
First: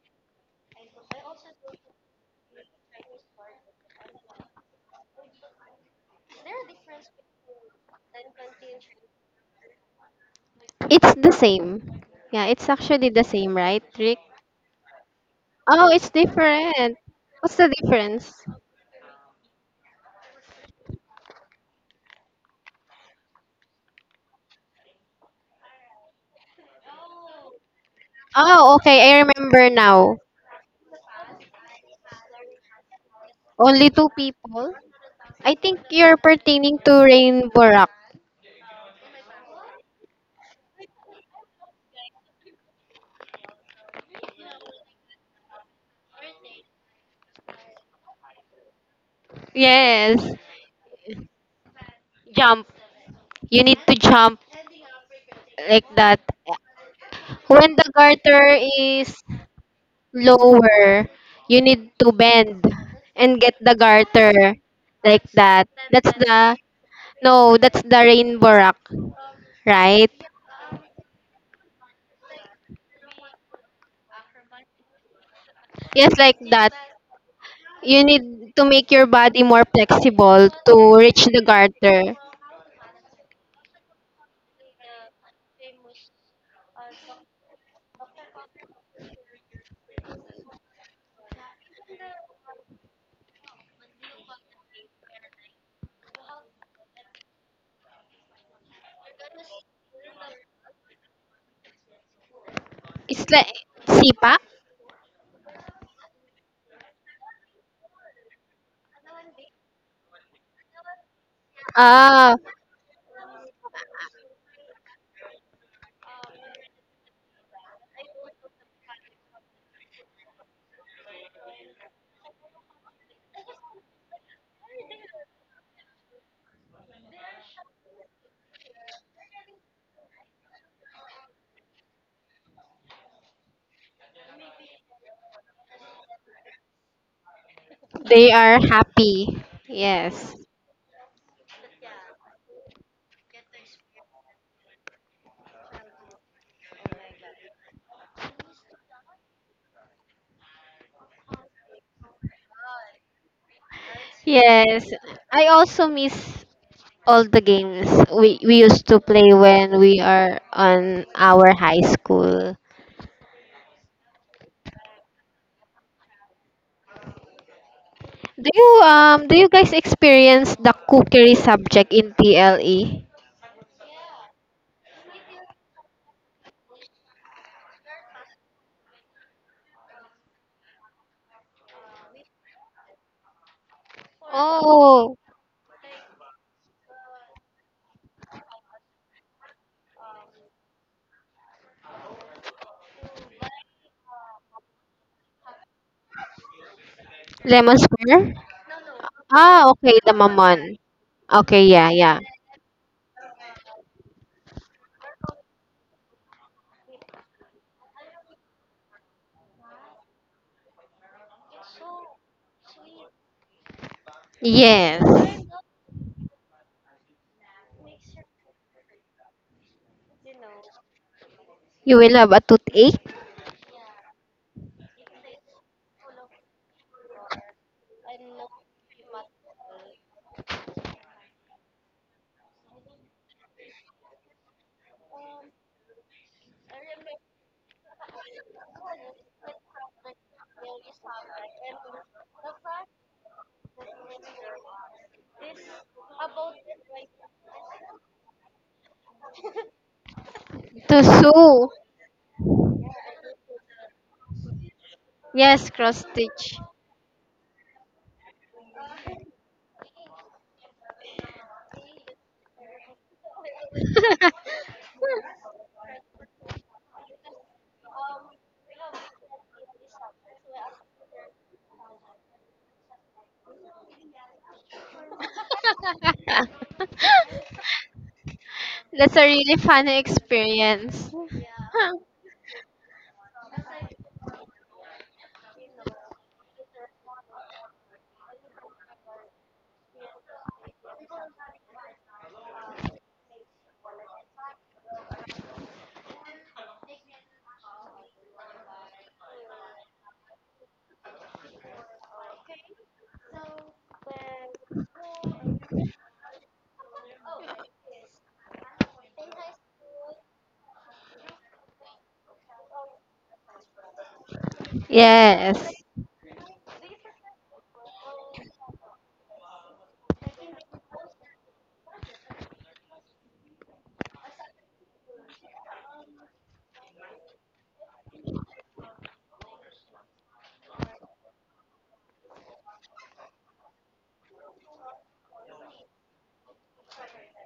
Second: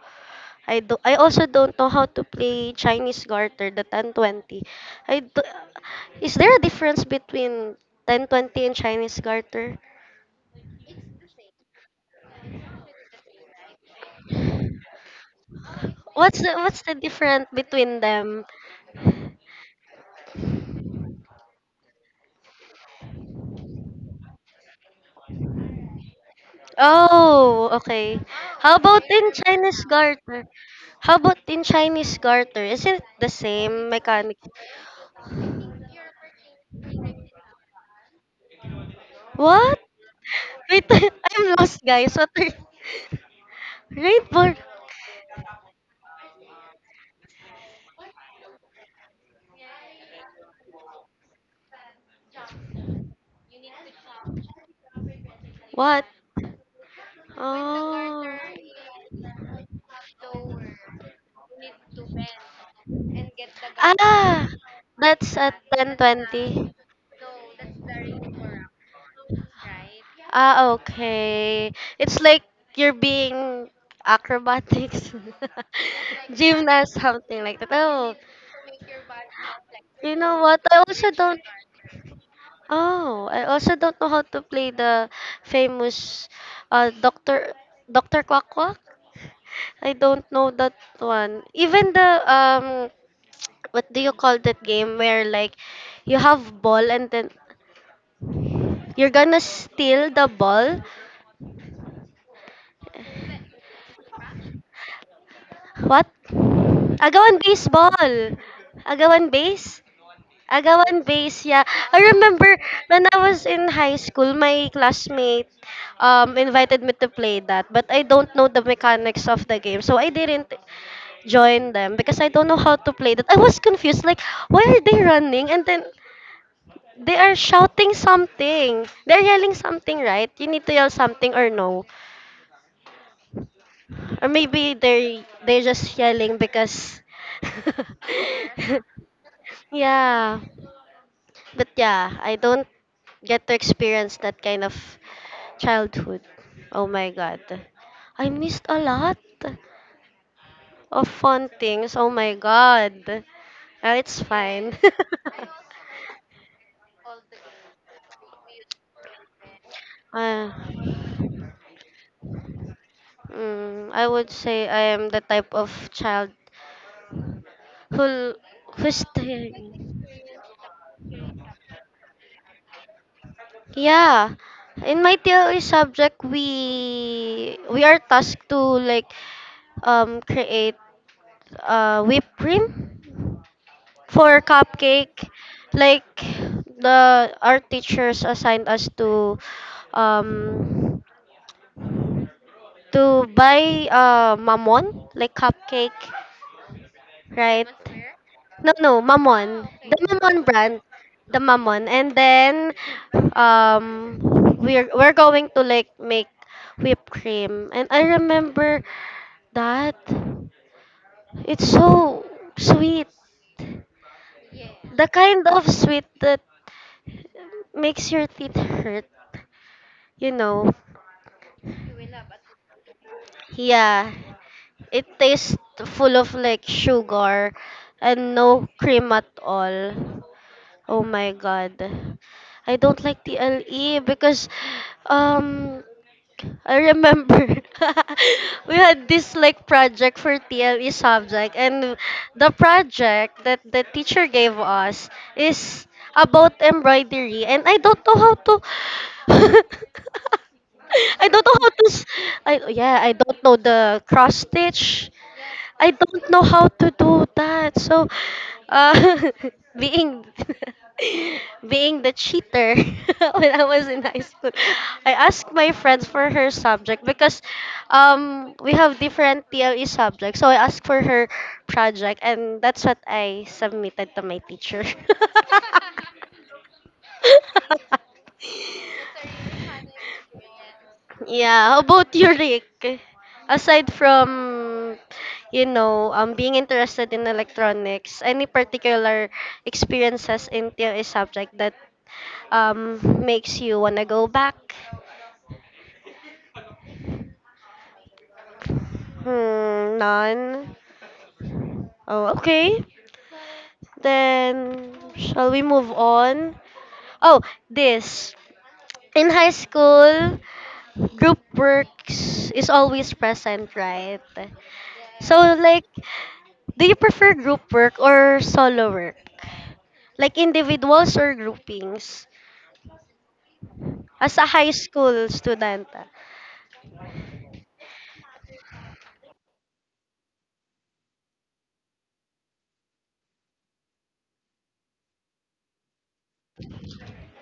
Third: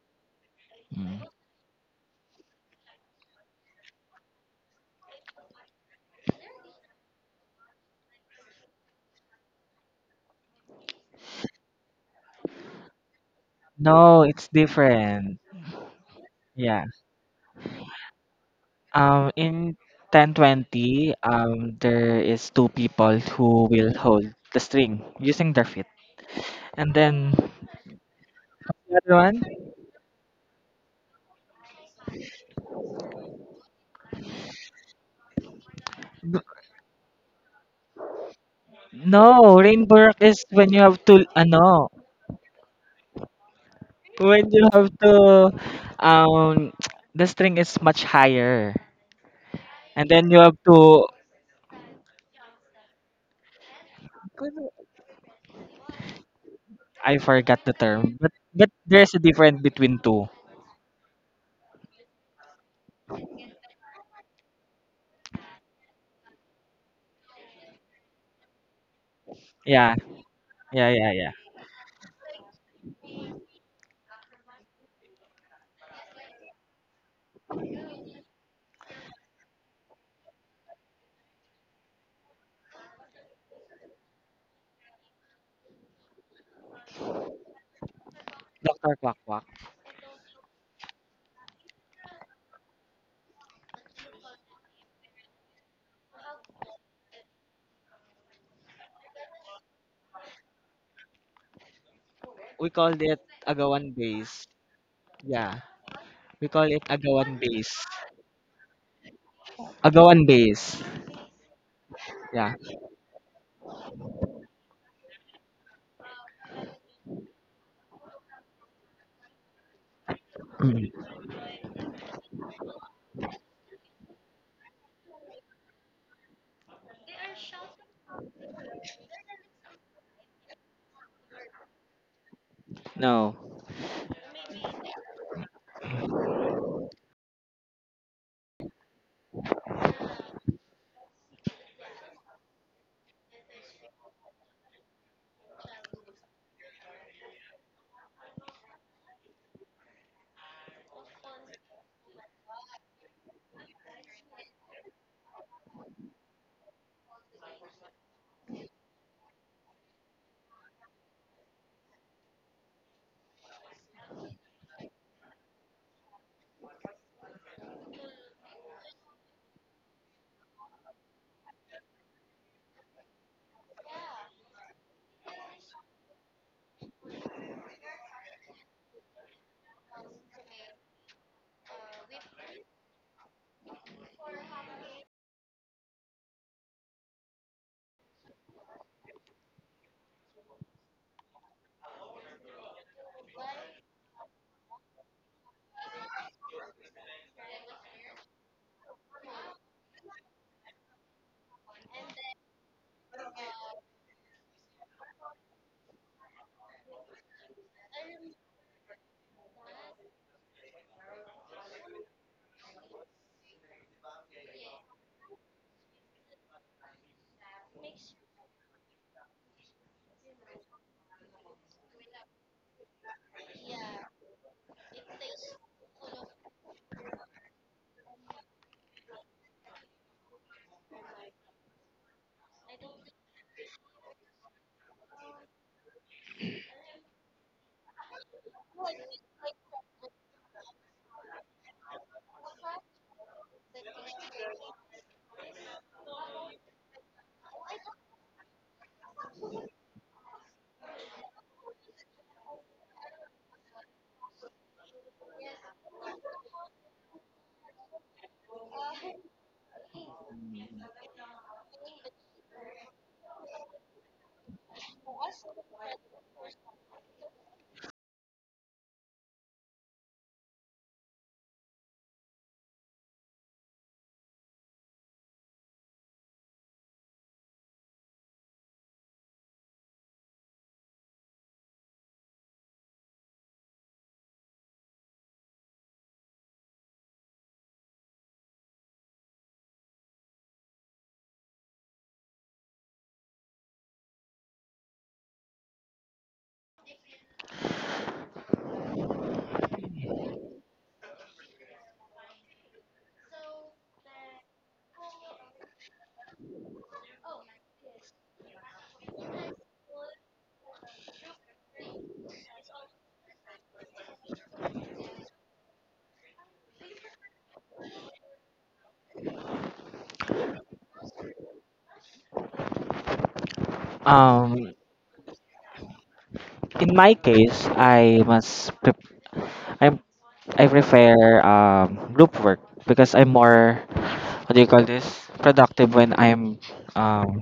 [SPEAKER 2] I
[SPEAKER 3] mm.
[SPEAKER 2] also don't know how to play Chinese garter, the 1020. I do, is there a difference between 1020 and Chinese garter?
[SPEAKER 1] It's the same. Yeah, it's actually the same, right, Rick?
[SPEAKER 3] No, it's different.
[SPEAKER 1] Oh, it's
[SPEAKER 2] What's the what's
[SPEAKER 3] Yeah.
[SPEAKER 2] the
[SPEAKER 1] different.
[SPEAKER 2] difference
[SPEAKER 1] What's the
[SPEAKER 2] between
[SPEAKER 1] difference?
[SPEAKER 2] them?
[SPEAKER 3] In 1020, there is two people who will hold the string using their feet. And then
[SPEAKER 2] Oh, okay.
[SPEAKER 1] Oh,
[SPEAKER 2] How
[SPEAKER 3] the
[SPEAKER 2] about
[SPEAKER 1] okay, I
[SPEAKER 3] other
[SPEAKER 2] in
[SPEAKER 3] one?
[SPEAKER 1] remember
[SPEAKER 2] Chinese
[SPEAKER 1] now.
[SPEAKER 2] garter? How about in Chinese garter? Is it the
[SPEAKER 1] Only
[SPEAKER 2] same
[SPEAKER 1] two
[SPEAKER 2] mechanic?
[SPEAKER 1] people. I think you're
[SPEAKER 3] N-
[SPEAKER 1] pertaining to Rainbow Rock.
[SPEAKER 3] No,
[SPEAKER 2] What?
[SPEAKER 3] rainbow rock is when you
[SPEAKER 2] Wait,
[SPEAKER 3] have to
[SPEAKER 2] I'm lost, guys. What are
[SPEAKER 3] when
[SPEAKER 2] rainbow?
[SPEAKER 3] you have to um the string is much higher. And then
[SPEAKER 1] Yes.
[SPEAKER 3] you have to.
[SPEAKER 1] Jump. You need to jump like
[SPEAKER 2] What?
[SPEAKER 1] that.
[SPEAKER 3] I forgot
[SPEAKER 1] When
[SPEAKER 3] the
[SPEAKER 1] the
[SPEAKER 3] term, but
[SPEAKER 2] Oh.
[SPEAKER 1] garter
[SPEAKER 3] there's
[SPEAKER 1] is
[SPEAKER 3] a difference between two.
[SPEAKER 1] lower, you need to bend and get the
[SPEAKER 2] Ah,
[SPEAKER 1] garter like
[SPEAKER 2] that's at
[SPEAKER 1] that. That's the
[SPEAKER 2] 10:20.
[SPEAKER 1] no, that's the rainbow rock,
[SPEAKER 3] Yeah,
[SPEAKER 1] right?
[SPEAKER 2] Ah,
[SPEAKER 3] yeah, yeah, yeah.
[SPEAKER 2] okay. It's like you're being acrobatics,
[SPEAKER 1] Yes, like that.
[SPEAKER 2] gymnast, something like that.
[SPEAKER 1] You
[SPEAKER 2] Oh,
[SPEAKER 1] need to make your body more
[SPEAKER 2] you know
[SPEAKER 1] flexible
[SPEAKER 2] what? I
[SPEAKER 1] to
[SPEAKER 2] also
[SPEAKER 1] reach the
[SPEAKER 2] don't.
[SPEAKER 1] garter.
[SPEAKER 2] Oh, I also don't know how to play the famous, uh, Doctor Doctor Quack Quack.
[SPEAKER 3] Doctor Quack Quack.
[SPEAKER 2] I don't know that one. Even the what do you call that game where like you have ball and then you're gonna steal the ball?
[SPEAKER 3] We called it
[SPEAKER 1] It's like
[SPEAKER 3] agawan
[SPEAKER 1] sipa.
[SPEAKER 3] base. Yeah.
[SPEAKER 2] What?
[SPEAKER 3] We call it
[SPEAKER 2] Agawan
[SPEAKER 3] agawan base.
[SPEAKER 2] baseball. Agawan base?
[SPEAKER 3] Agawan base.
[SPEAKER 2] Agawan base, yeah. I
[SPEAKER 1] Ah,
[SPEAKER 2] remember
[SPEAKER 3] Yeah.
[SPEAKER 2] when I was in high school, my classmate invited me to play that, but I don't know the mechanics of the game, so I didn't
[SPEAKER 3] Mm.
[SPEAKER 2] join them because I don't know how to play that. I was confused, like why are they running? And then they are shouting something. They're yelling something, right? You need to yell something or no.
[SPEAKER 3] No.
[SPEAKER 2] Or maybe they're just yelling because
[SPEAKER 1] they are happy. Yes.
[SPEAKER 2] Yeah. But yeah, I don't get to experience that kind of childhood. Oh my god. I missed a lot of fun things. Oh my god. It's fine.
[SPEAKER 1] Yes. I also miss all the games we, we used to play when we are
[SPEAKER 2] uh,
[SPEAKER 1] on our high school.
[SPEAKER 2] I would say I am the type of child whole
[SPEAKER 1] Do you
[SPEAKER 2] who's
[SPEAKER 1] um do you
[SPEAKER 2] theory?
[SPEAKER 1] guys experience the cookery subject in TLE?
[SPEAKER 2] Yeah. In my theory subject we are tasked to like create whipped cream for
[SPEAKER 1] Oh,
[SPEAKER 2] cupcake. Like the our teachers assigned us um to buy mamon like cupcake, right?
[SPEAKER 1] lemon square?
[SPEAKER 2] No, no, Mamon.
[SPEAKER 1] Ah,
[SPEAKER 2] Ah, Mamon.
[SPEAKER 1] okay,
[SPEAKER 2] The okay.
[SPEAKER 1] the
[SPEAKER 2] Mamon
[SPEAKER 1] mamon.
[SPEAKER 2] brand, the
[SPEAKER 1] Okay,
[SPEAKER 2] Mamon.
[SPEAKER 1] yeah,
[SPEAKER 2] And
[SPEAKER 1] yeah.
[SPEAKER 2] then um we're going to like make whipped cream. And I remember that it's so sweet.
[SPEAKER 1] Yes.
[SPEAKER 2] The kind of sweet that makes your teeth hurt, you know.
[SPEAKER 1] You will have a toothache.
[SPEAKER 2] Yeah, it tastes full of like sugar and no cream at all. Oh my god. I don't like TLE because um I remember we had this like project for TLE subject and the project that the teacher gave us is about embroidery and I don't know how to
[SPEAKER 1] To
[SPEAKER 2] I don't know
[SPEAKER 1] sew.
[SPEAKER 2] how to I yeah, I don't know the cross stitch.
[SPEAKER 1] Yes,
[SPEAKER 2] I
[SPEAKER 1] cross
[SPEAKER 2] don't know
[SPEAKER 1] stitch.
[SPEAKER 2] how to do that. So, uh, being being the cheater when I was in high school, I asked my friends for her subject because we have different TLE subjects. So I asked for her project, and that's what I submitted to my teacher.
[SPEAKER 1] That's a really fun experience.
[SPEAKER 2] Yeah, how about you, Rick? Aside from, you know, being interested in electronics, any particular experiences in TLA subject that makes you wanna go back? Hmm, none. Oh, okay. Then shall we move on? Oh, this. In high school, group works is always present, right? So,
[SPEAKER 1] Yes.
[SPEAKER 2] like, do you prefer group work or solo work? Like individuals or groupings? As a high
[SPEAKER 3] Um,
[SPEAKER 2] school student, ah,
[SPEAKER 3] in my case, I I prefer group work because I'm more, what do you call this, productive when I'm um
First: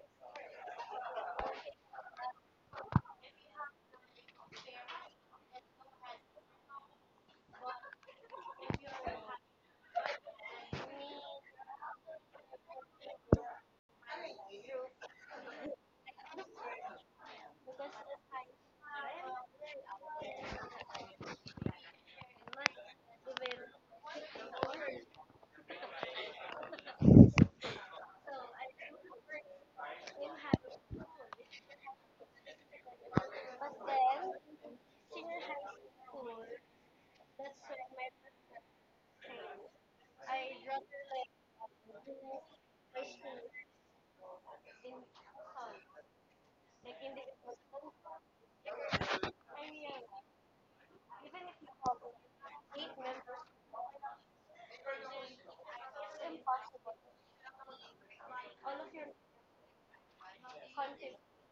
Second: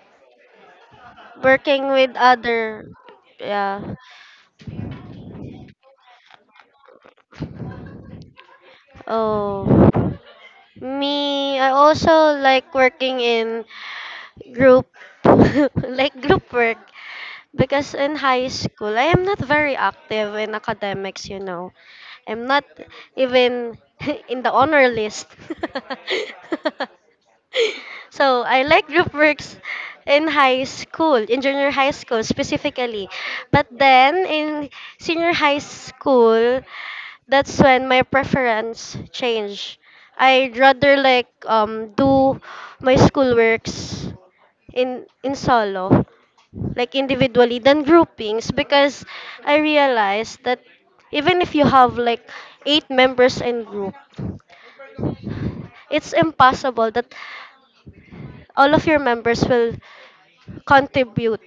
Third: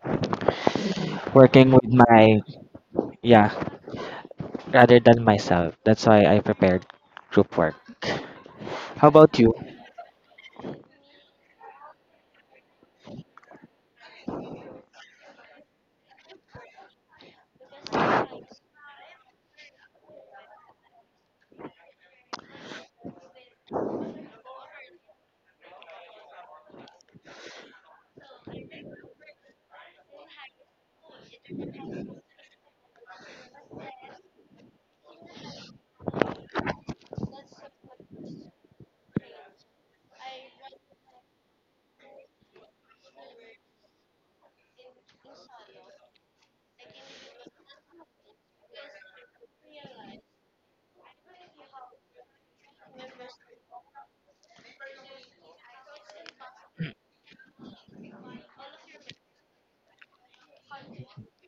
[SPEAKER 3] working with
[SPEAKER 2] working with
[SPEAKER 3] my
[SPEAKER 2] other,
[SPEAKER 3] yeah,
[SPEAKER 2] yeah.
[SPEAKER 3] rather than myself. That's why I prepared group work. How about you?
[SPEAKER 2] Oh, me, I also like working in group, like group work. Because in high school, I am not very active in academics, you know. I'm not even in the honor list. So I like group works in high school, in junior high school specifically. But then in senior high school, that's when my preference changed. I'd rather like do my schoolworks in solo like individually than groupings because I realized that even if you have like eight members in group, it's impossible that all of your members will contribute,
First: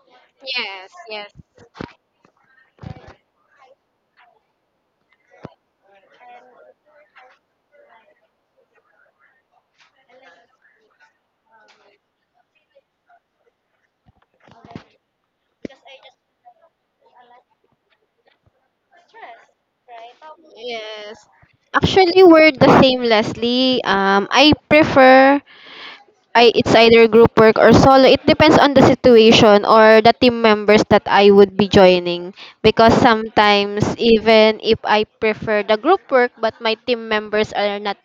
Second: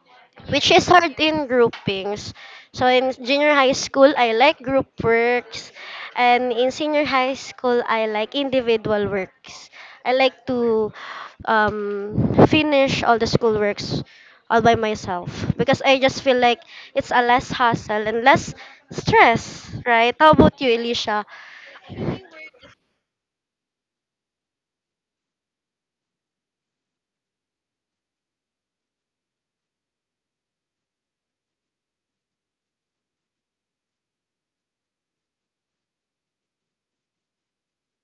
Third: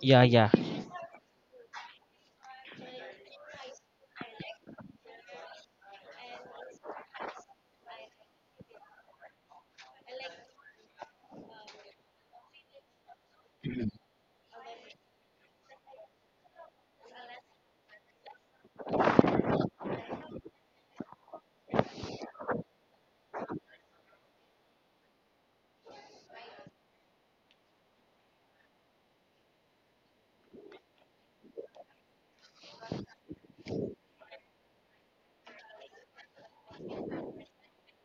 [SPEAKER 3] Yeah, yeah.
[SPEAKER 2] which is
[SPEAKER 1] Yes,
[SPEAKER 2] hard
[SPEAKER 1] yes.
[SPEAKER 2] in groupings. So in junior high school, I like group works, and in senior high school, I like individual works. I like to um, finish all the school works all by myself because I just feel like it's a less hassle and less stress, right? How about you,
[SPEAKER 1] Yes.
[SPEAKER 2] Alicia?
[SPEAKER 1] Actually, we're the same, Leslie. Um, I it's either group work or solo. It depends on the situation or the team members that I would be joining. Because sometimes even if I prefer the group work, but my team members are not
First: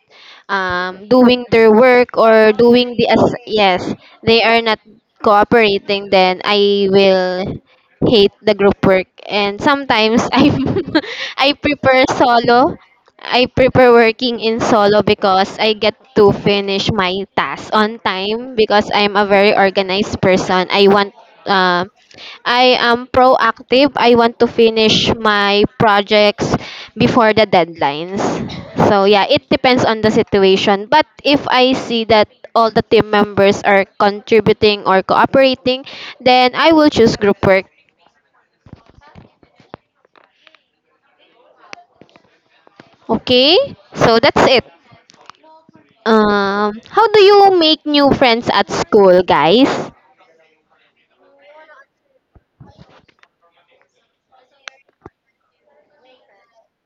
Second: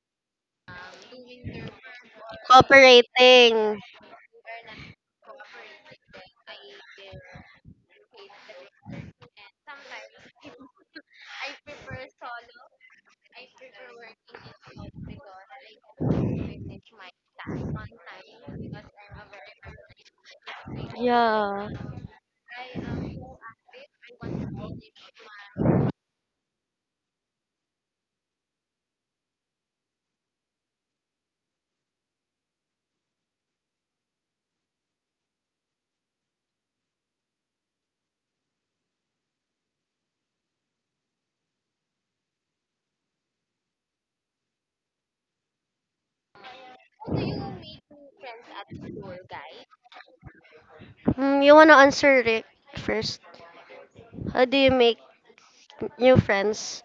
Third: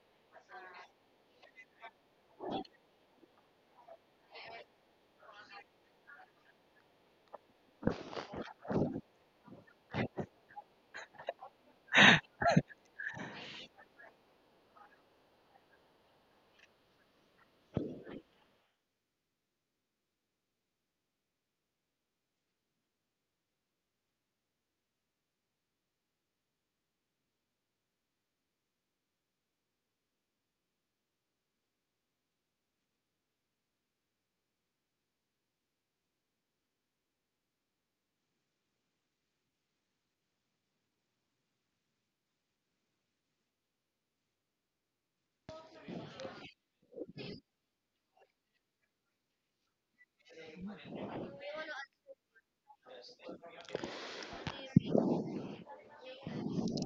[SPEAKER 1] doing their work or doing the as
[SPEAKER 2] Cooperating.
[SPEAKER 1] yes, they are not cooperating. Then I will hate the group work. And sometimes I prefer solo. I prefer working in solo because I get to finish my tasks on time because I'm a very organized person. I want
[SPEAKER 2] Yeah.
[SPEAKER 1] uh, I am proactive. I want to finish my projects before the deadlines. So yeah, it depends on the situation. But if I see that all the team members are contributing or cooperating, then I will choose group work. Okay? So that's it. How do you make new friends at school, guys?
[SPEAKER 2] Mm, you wanna answer Rick first? How do you make new friends?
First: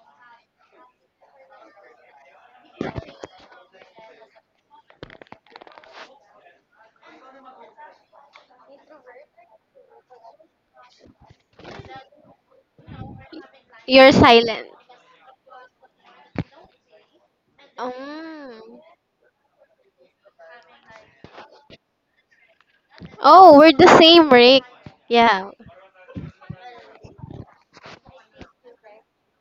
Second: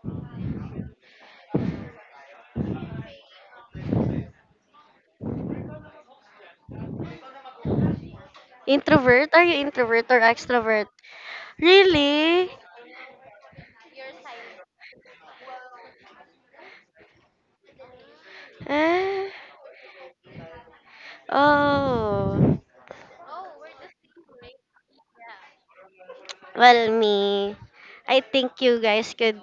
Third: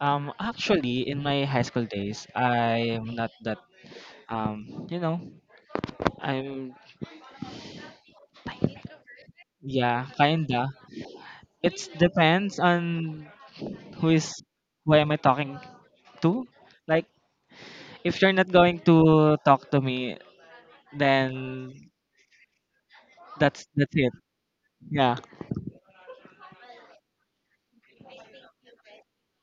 [SPEAKER 3] Actually, in my high school days, I'm not that you know I'm
[SPEAKER 2] Introvert? Are you
[SPEAKER 3] yeah,
[SPEAKER 2] introvert or
[SPEAKER 3] kinda.
[SPEAKER 2] extrovert?
[SPEAKER 3] It
[SPEAKER 2] Really?
[SPEAKER 3] depends on
[SPEAKER 1] You're
[SPEAKER 3] who is
[SPEAKER 1] silent.
[SPEAKER 3] who am I talking to. Like, if you're not
[SPEAKER 1] Um,
[SPEAKER 3] going
[SPEAKER 2] Eh?
[SPEAKER 3] to talk to me, then
[SPEAKER 2] Oh.
[SPEAKER 1] oh,
[SPEAKER 3] that's
[SPEAKER 1] we're the
[SPEAKER 3] that's it.
[SPEAKER 1] same, Rick.
[SPEAKER 3] Yeah.
[SPEAKER 1] Yeah.
[SPEAKER 2] Well, me. I think you guys could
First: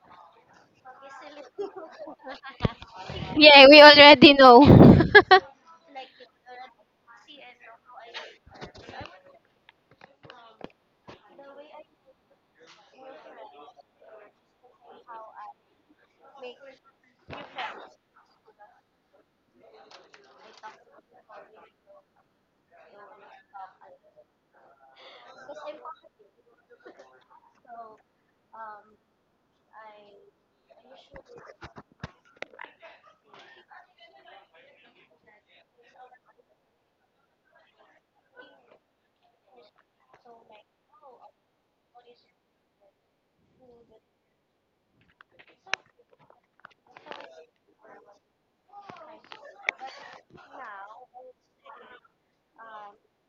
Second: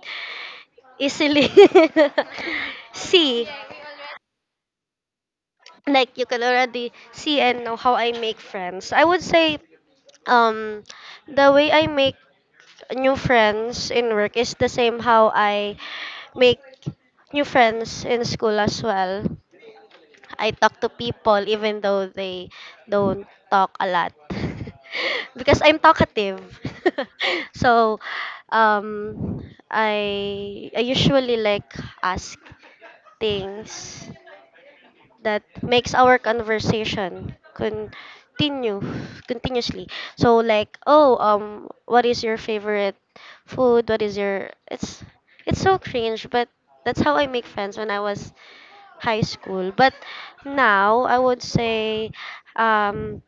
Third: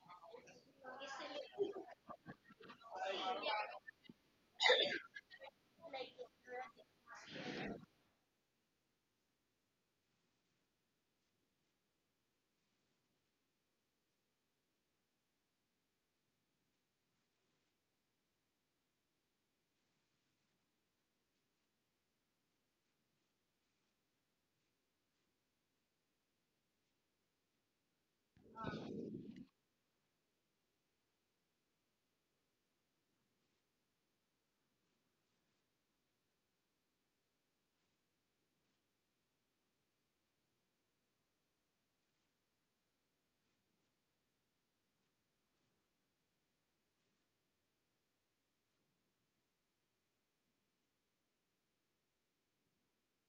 [SPEAKER 2] easily see.
[SPEAKER 1] Yeah, we already know.
[SPEAKER 2] Like you can already see and know how I make friends. I would say um the way I make new friends in work is the same how I make new friends in school as well. I talk to people even though they don't talk a lot because I'm talkative. So um I usually like ask things that makes our conversation continue continuously. So like, oh, what is your favorite food? What is your? It's so cringe, but that's how I make friends when I was high school. But now I would say, um,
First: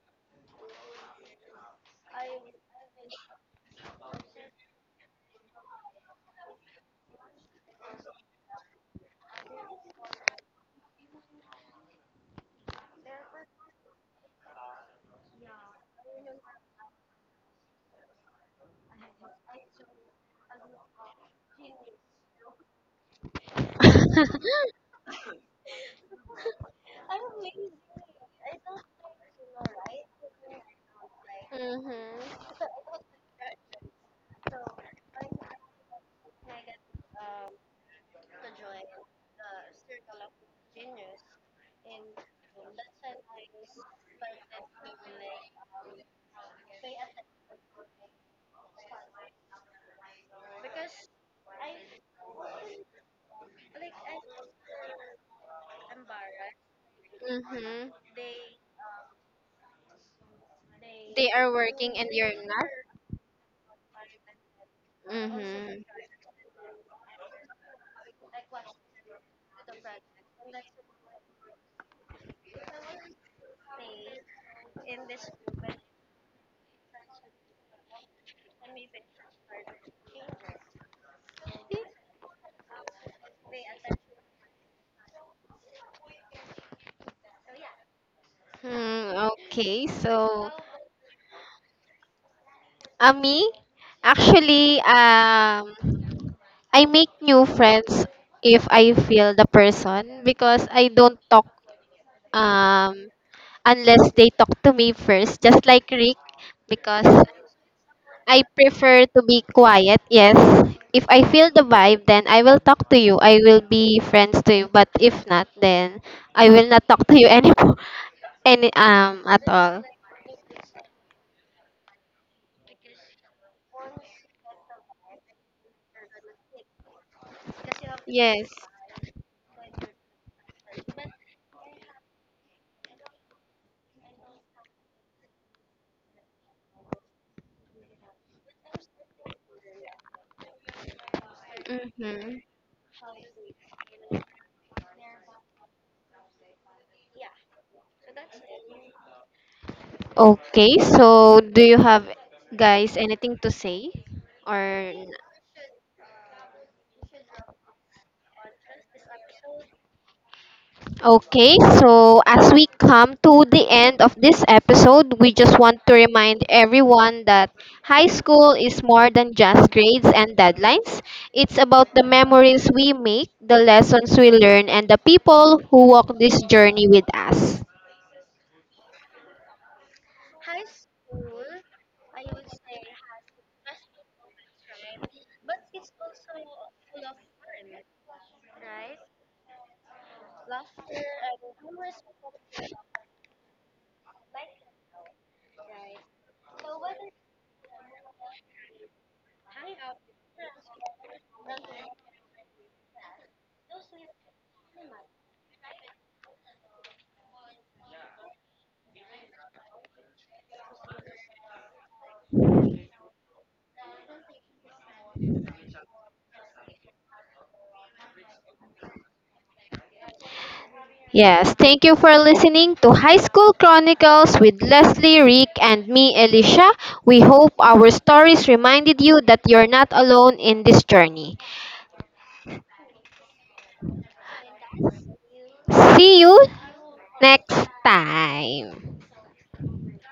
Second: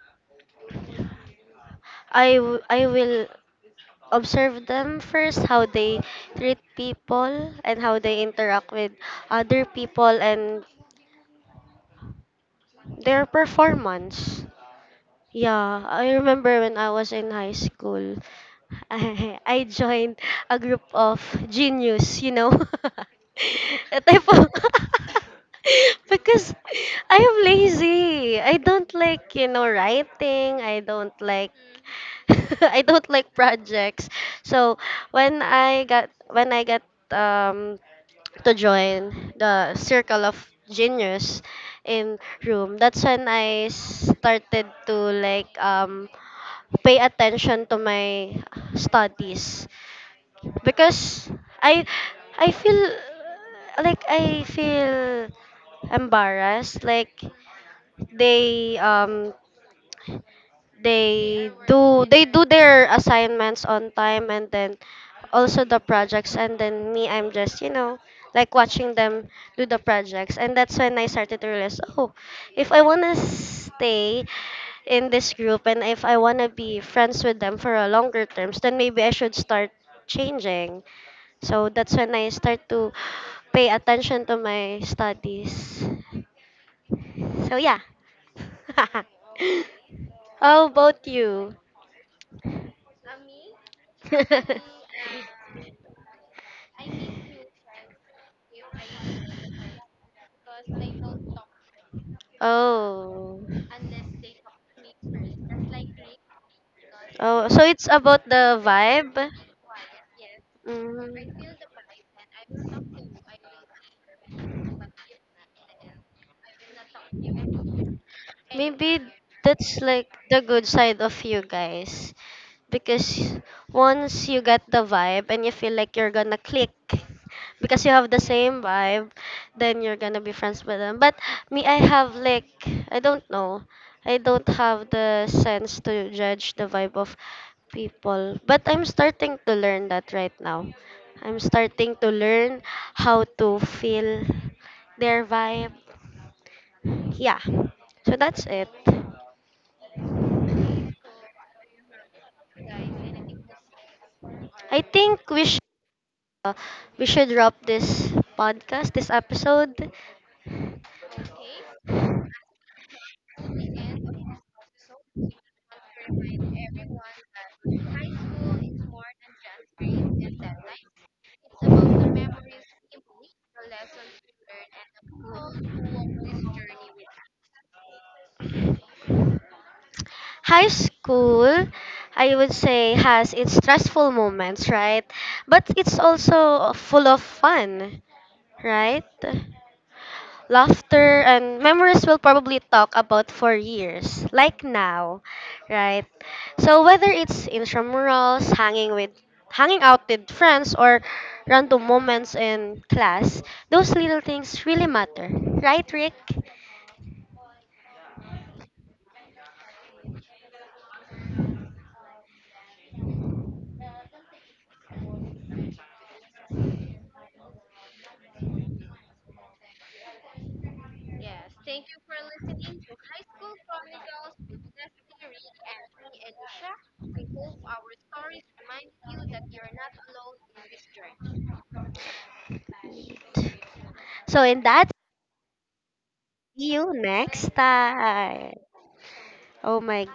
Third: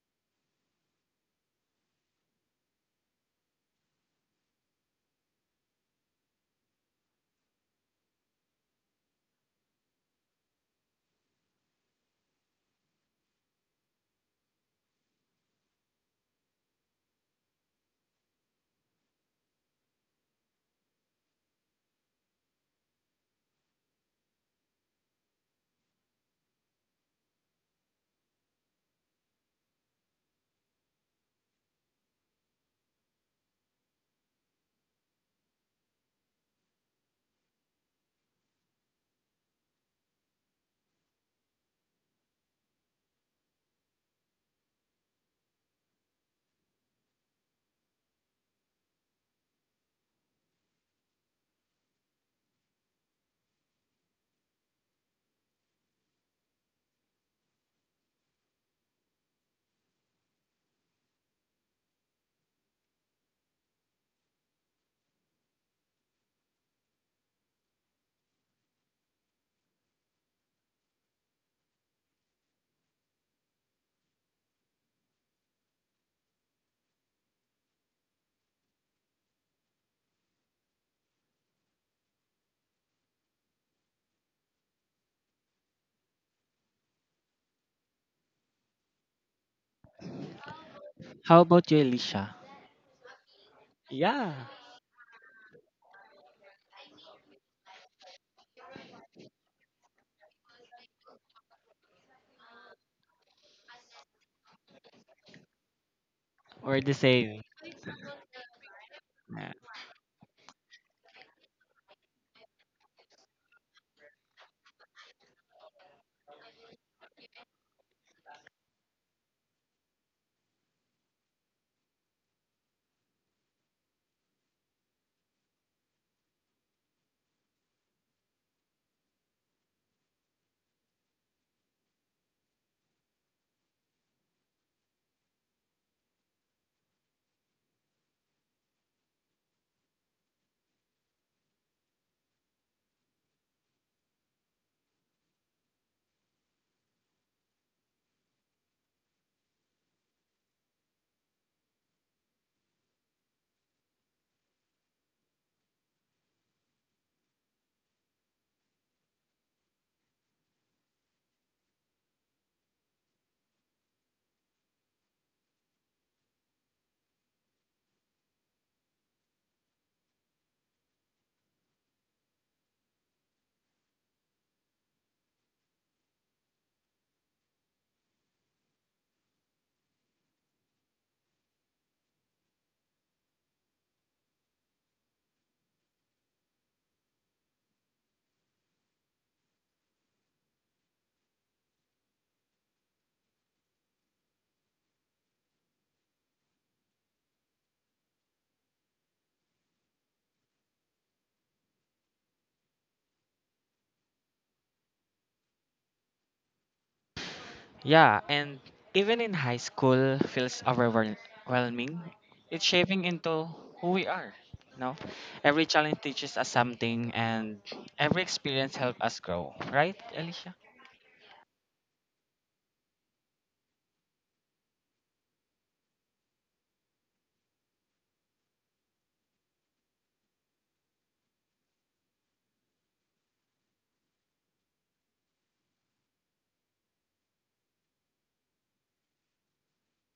[SPEAKER 2] I will observe them first how they treat people and how they interact with other people and their performance. Yeah, I remember when I was in high school, I joined a group of genius, you know. A type of because I am lazy. I don't like, you know, writing. I don't like
[SPEAKER 1] Mhm.
[SPEAKER 2] I don't like projects. So when I got um to join the circle of genius in room, that's when I started to like pay attention to my studies because i I feel like I feel embarrassed like
[SPEAKER 1] Mhm.
[SPEAKER 2] they
[SPEAKER 1] They
[SPEAKER 2] they
[SPEAKER 1] are working
[SPEAKER 2] do
[SPEAKER 1] and
[SPEAKER 2] they
[SPEAKER 1] you're
[SPEAKER 2] do
[SPEAKER 1] not.
[SPEAKER 2] their assignments on time and then also the
[SPEAKER 1] Mhm.
[SPEAKER 2] projects and then me I'm just you know like watching them do the projects, and that's when I started to realize oh if I want to stay in this group and if I want to be friends with them for a longer terms, then maybe I should start changing. So that's when I start to pay attention to my studies, so yeah.
[SPEAKER 1] Hmm, okay, so
[SPEAKER 2] How about
[SPEAKER 3] How
[SPEAKER 2] you?
[SPEAKER 3] about you, Alicia?
[SPEAKER 1] Me?
[SPEAKER 3] Yeah.
[SPEAKER 1] Actually, I make new friends if I feel the person because I don't talk um,
[SPEAKER 2] Oh.
[SPEAKER 1] unless they talk to me first, just like Rick,
[SPEAKER 3] We're the
[SPEAKER 1] because
[SPEAKER 3] same.
[SPEAKER 2] Oh, so it's about
[SPEAKER 1] I
[SPEAKER 2] the
[SPEAKER 1] prefer
[SPEAKER 2] vibe.
[SPEAKER 1] to be
[SPEAKER 3] Yeah.
[SPEAKER 1] quiet. Yes, if I feel the vibe, then I will talk to you. I will be friends to you. But if not, then I will not talk to you anymore,
[SPEAKER 2] Mm.
[SPEAKER 1] any
[SPEAKER 2] Maybe
[SPEAKER 1] at
[SPEAKER 2] that's
[SPEAKER 1] all.
[SPEAKER 2] like the good side of you guys. Because once you get the vibe and you feel like you're gonna click because you have the
[SPEAKER 1] Yes.
[SPEAKER 2] same vibe, then you're gonna be friends with them. But me, I have like, I don't know. I don't have the sense to judge the vibe of people. But I'm starting to learn that right now. I'm starting to
[SPEAKER 1] Mm-hmm.
[SPEAKER 2] learn how to feel their vibe. Yeah. So that's it.
[SPEAKER 1] Okay, so do you have guys anything to say or
[SPEAKER 2] I
[SPEAKER 1] n-
[SPEAKER 2] think uh, we should wrap this podcast, this episode.
[SPEAKER 1] Okay, so as we come to the end of this episode, we just want to remind everyone that high school is more than just grades and deadlines. It's about the memories we make, the lessons we learn, and the people who walk this journey with us.
[SPEAKER 2] High school, I would say, has its stressful moments, right? But it's also full of fun, right? Laughter and memories will probably talk about for years, like now, right? So whether it's intramurals, hanging out with friends or random moments in class, those little things really matter. Right, Rick?
[SPEAKER 3] Yeah, and even in high school feels overwhelming. It's shaping into who we are. No, every challenge teaches us something, and every experience helps us grow. Right, Alicia?
[SPEAKER 1] Yes, thank you for listening to High School Chronicles with Leslie, Rick, and me, Alicia. We hope our stories reminded you that you're not alone in this journey.
[SPEAKER 2] So in that
[SPEAKER 1] See you
[SPEAKER 2] see you next
[SPEAKER 1] next
[SPEAKER 2] time.
[SPEAKER 1] time.
[SPEAKER 2] Oh my